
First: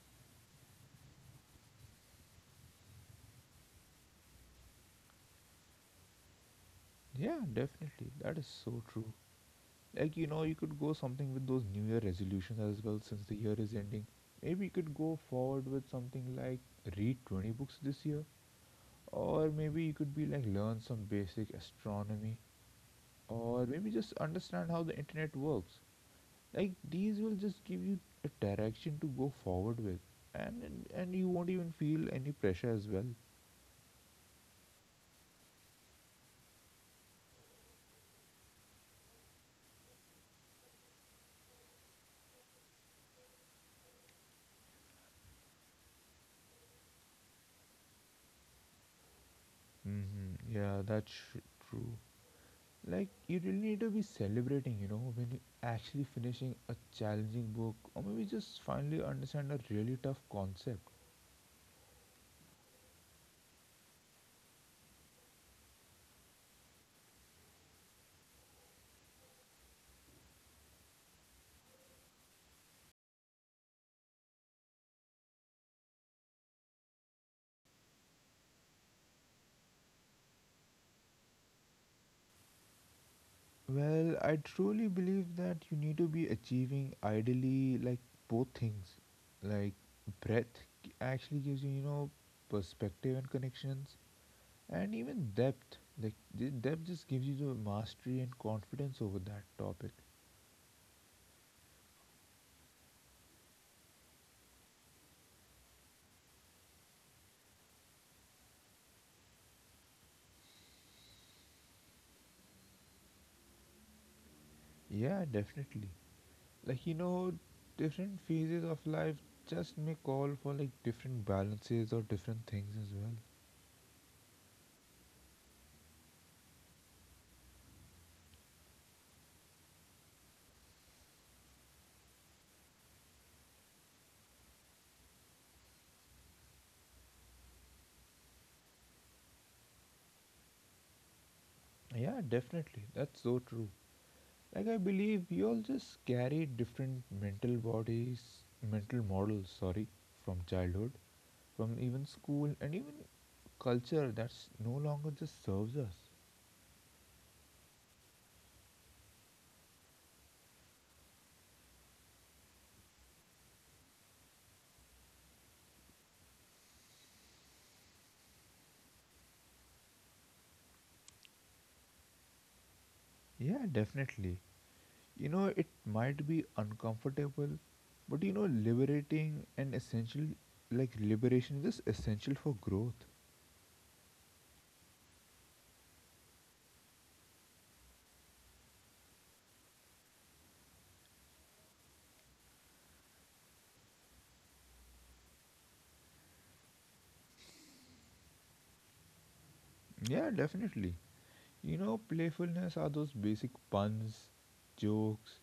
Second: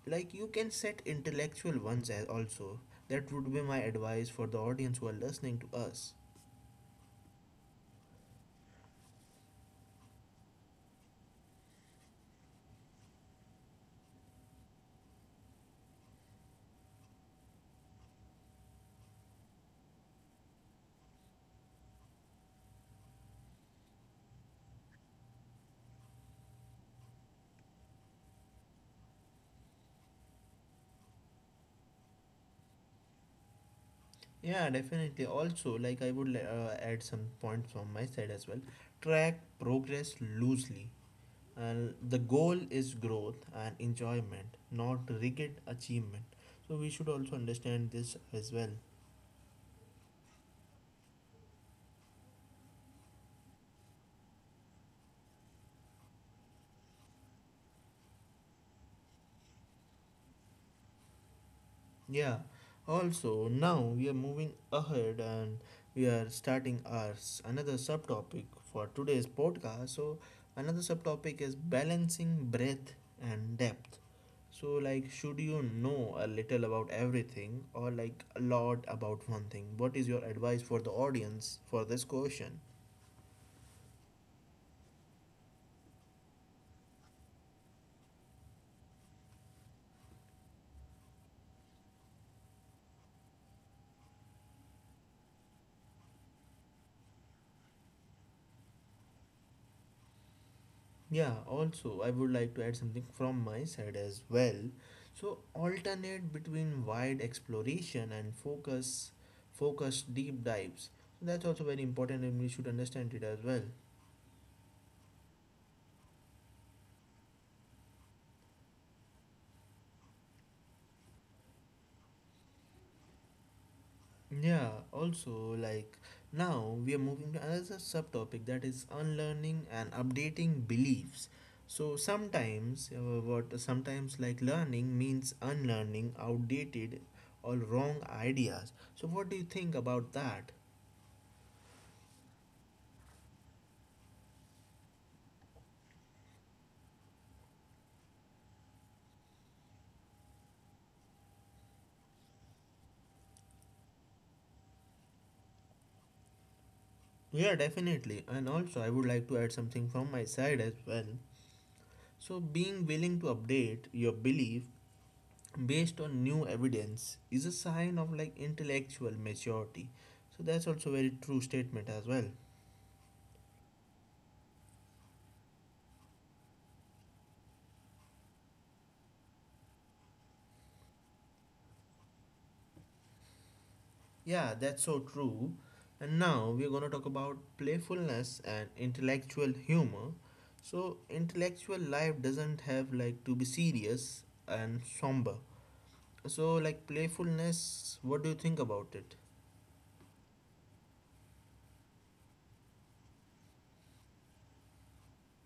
Speaker 1: like, you can set intellectual ones as also. That would be my advice for the audience who are listening to us.
Speaker 2: Yeah, definitely. That is so true. Like, you know, you could go something with those new year resolutions as well, since the year is ending. Maybe you could go forward with something like read 20 books this year, or maybe you could be like learn some basic astronomy, or maybe just understand how the internet works. Like these will just give you a direction to go forward with, and you won't even feel any pressure as well.
Speaker 1: Yeah, definitely. Also, like, I would add some points from my side as well. Track progress loosely, and the goal is growth and enjoyment, not rigid achievement. So we should also understand this as well.
Speaker 2: Hmm. Yeah, that's true. Like, you really need to be celebrating, you know, when you actually finishing a challenging book or maybe just finally understand a really tough concept.
Speaker 1: Yeah, also now we are moving ahead and we are starting our another subtopic for today's podcast. So another subtopic is balancing breadth and depth. So like, should you know a little about everything or like a lot about one thing? What is your advice for the audience for this question?
Speaker 2: Well, I truly believe that you need to be achieving ideally like both things. Like breadth actually gives you, you know, perspective and connections, and even depth. Like the depth just gives you the mastery and confidence over that topic.
Speaker 1: Yeah, also, I would like to add something from my side as well. So, alternate between wide exploration and focused deep dives. That's also very important, and we should understand it as well.
Speaker 2: Yeah, definitely. Like, you know, different phases of life just may call for like different balances or different things as well.
Speaker 1: Yeah, also, like now we are moving to another subtopic that is unlearning and updating beliefs. So, sometimes, what sometimes like learning means unlearning outdated or wrong ideas. So, what do you think about that?
Speaker 2: Yeah, definitely. That's so true. Like, I believe we all just carry different mental models sorry, from childhood, from even school, and even culture that's no longer just serves us.
Speaker 1: Yeah, definitely. And also, I would like to add something from my side as well. So, being willing to update your belief based on new evidence is a sign of like intellectual maturity. So, that's also a very true statement as well.
Speaker 2: Yeah, definitely. You know, it might be uncomfortable, but, you know, liberating and essential. Like liberation is essential for growth.
Speaker 1: Yeah, that's so true. And now we're going to talk about playfulness and intellectual humor. So, intellectual life doesn't have like to be serious and somber. So, like playfulness, what do you think about it?
Speaker 2: Yeah, definitely. You know, playfulness are those basic puns, jokes,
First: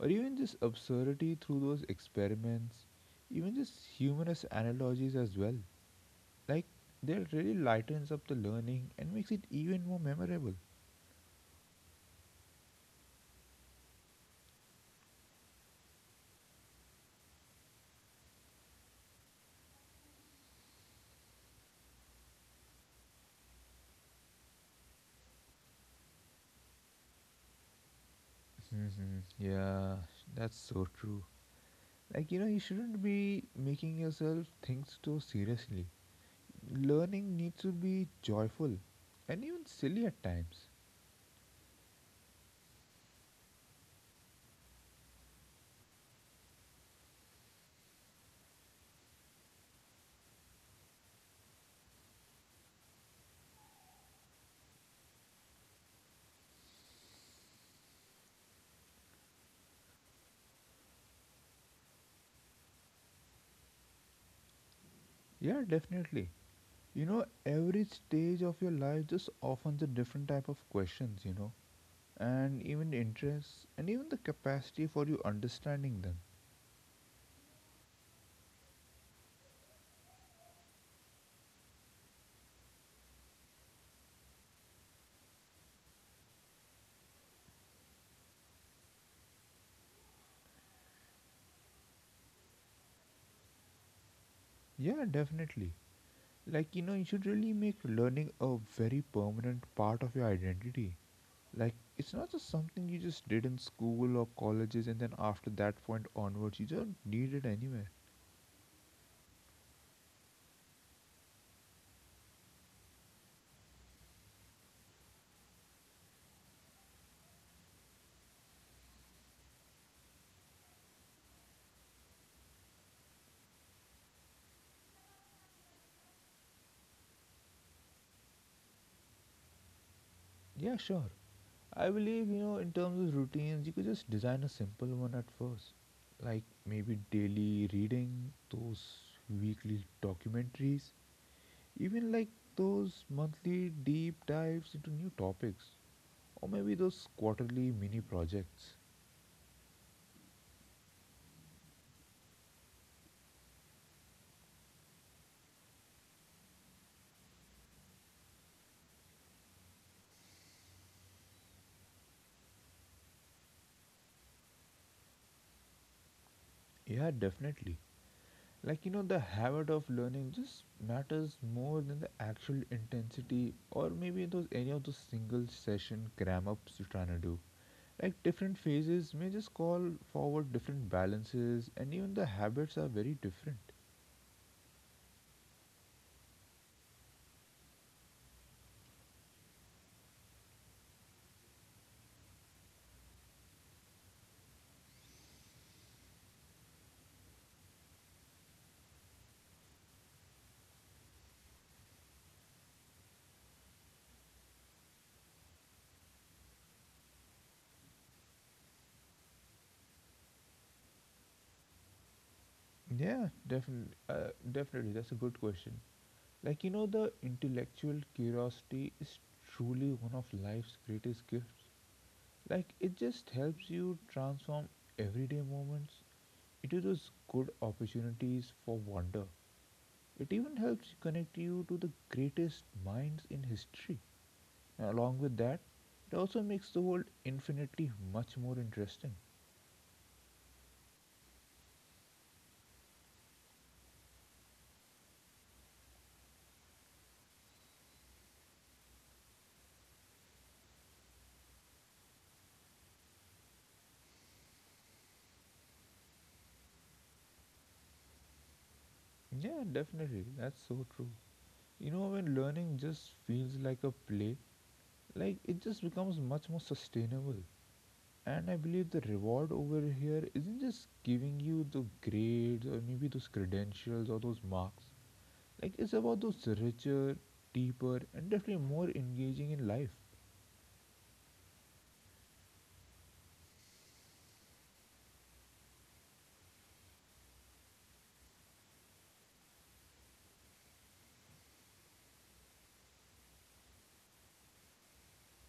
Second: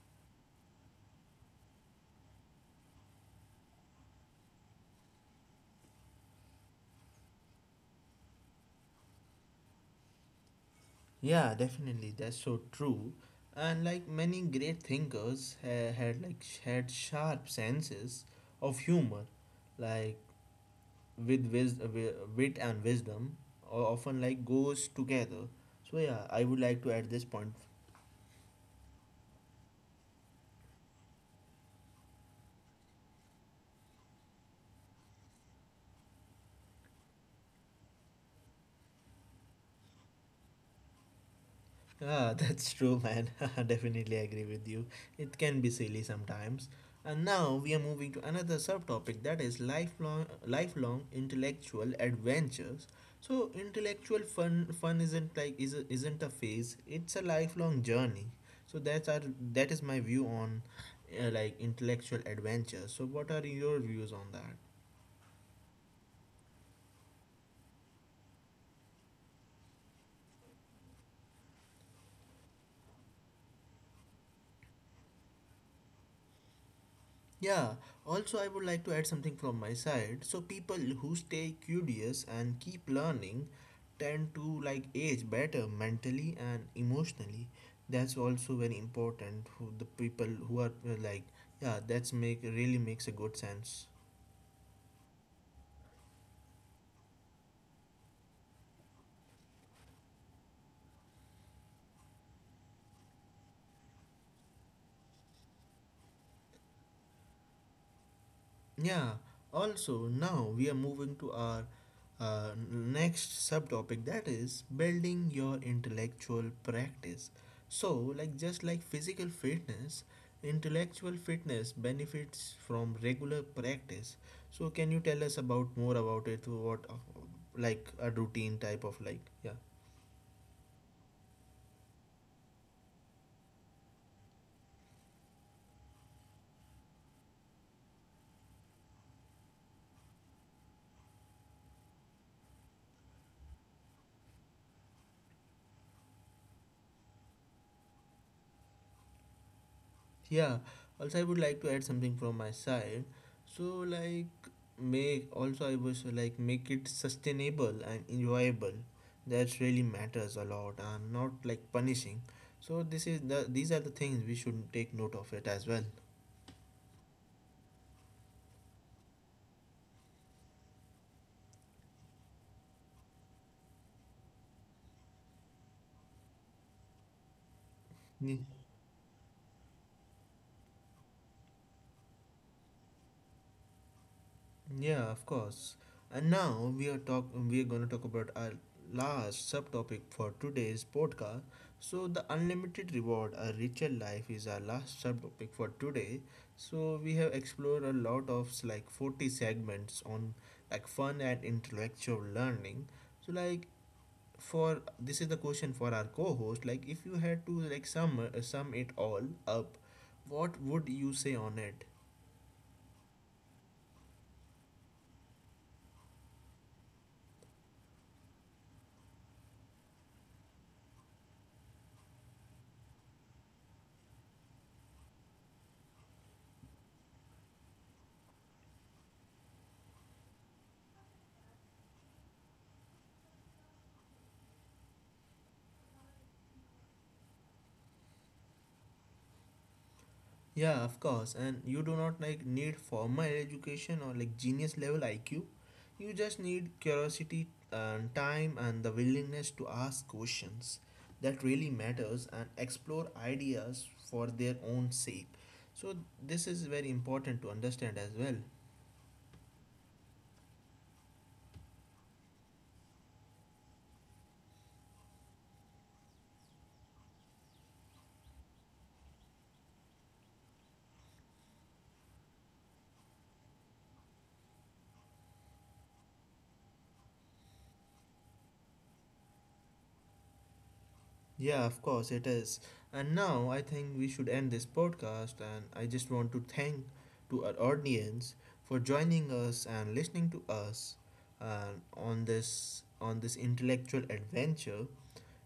Speaker 2: or even just absurdity through those experiments, even just humorous analogies as well. Like that really lightens up the learning and makes it even more memorable.
Speaker 1: Yeah, definitely. That's so true. And like many great thinkers had sharp senses of humor, like with wit and wisdom, or often like goes together. So yeah, I would like to add this point.
Speaker 2: Mhm. Yeah, that's so true. Like, you know, you shouldn't be making yourself think so seriously. Learning needs to be joyful and even silly at times.
Speaker 1: Ah, that's true, man. Definitely agree with you. It can be silly sometimes. And now we are moving to another subtopic that is lifelong intellectual adventures. So intellectual fun isn't like is isn't a phase. It's a lifelong journey. So that is my view on like intellectual adventures. So what are your views on that?
Speaker 2: Yeah, definitely. You know, every stage of your life just offers a different type of questions, you know, and even interests and even the capacity for you understanding them.
Speaker 1: Yeah, also, I would like to add something from my side. So, people who stay curious and keep learning tend to like age better mentally and emotionally. That's also very important. Who the people who are like, yeah, that's make really makes a good sense.
Speaker 2: Yeah, definitely. Like, you know, you should really make learning a very permanent part of your identity. Like, it's not just something you just did in school or colleges and then after that point onwards, you don't need it anywhere.
Speaker 1: Yeah, also now we are moving to our next subtopic that is building your intellectual practice. So, like just like physical fitness, intellectual fitness benefits from regular practice. So, can you tell us about more about it? What like a routine type of like?
Speaker 2: Yeah, sure. I believe, you know, in terms of routines, you could just design a simple one at first. Like maybe daily reading, those weekly documentaries, even like those monthly deep dives into new topics, or maybe those quarterly mini projects.
Speaker 1: Yeah, also I would like to add something from my side. So like make also I was like make it sustainable and enjoyable. That really matters a lot and not like punishing. So this is the these are the things we should take note of it as well.
Speaker 2: Yeah, definitely. Like, you know, the habit of learning just matters more than the actual intensity, or maybe those any of those single session cram ups you're trying to do. Like,
Speaker 1: Yeah.
Speaker 2: different phases may just call forward different balances, and even the habits are very different.
Speaker 1: Yeah, of course. And now we are gonna talk about our last subtopic for today's podcast. So the unlimited reward, a richer life, is our last subtopic for today. So we have explored a lot of like 40 segments on like fun and intellectual learning. So like for this is the question for our co-host. Like, if you had to like sum it all up, what would you say on it?
Speaker 2: Yeah, definitely. Definitely, that's a good question. Like, you know, the intellectual curiosity is truly one of life's greatest gifts. Like, it just helps you transform everyday moments into those good opportunities for wonder. It even helps connect you to the greatest minds in history. And along with that, it also makes the world infinitely much more interesting.
Speaker 1: Yeah, of course. And you do not like need formal education or like genius level IQ. You just need curiosity and time and the willingness to ask questions that really matters, and explore ideas for their own sake. So this is very important to understand as well.
Speaker 2: Yeah, definitely. That's so true. You know, when learning just feels like a play, like it just becomes much more sustainable. And I believe the reward over here isn't just giving you the grades or maybe those credentials or those marks. Like it's about those richer, deeper, and definitely more engaging in life.
Speaker 1: Yeah, of course it is. And now I think we should end this podcast, and I just want to thank to our audience for joining us and listening to us on this intellectual adventure.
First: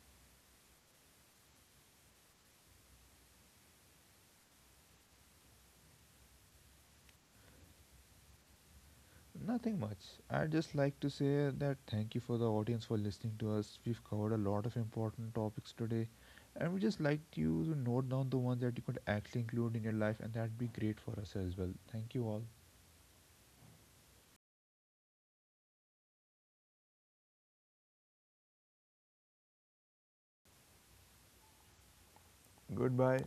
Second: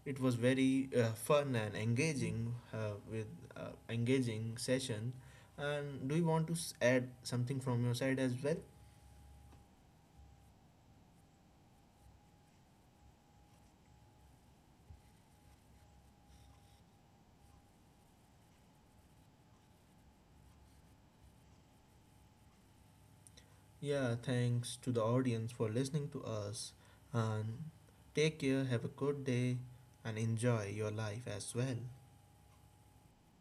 Speaker 1: It was very fun and engaging, with engaging session. And do you want to add something from your side as well?
Speaker 2: Nothing much. I'd just like to say that thank you for the audience for listening to us. We've covered a lot of important topics today, and we just like you to note down the ones that you could actually include in your life, and that'd be great for us as well. Thank you all.
Speaker 1: Yeah, thanks to the audience for listening to us. And take care, have a good day, and enjoy your life as well.
Speaker 2: Goodbye.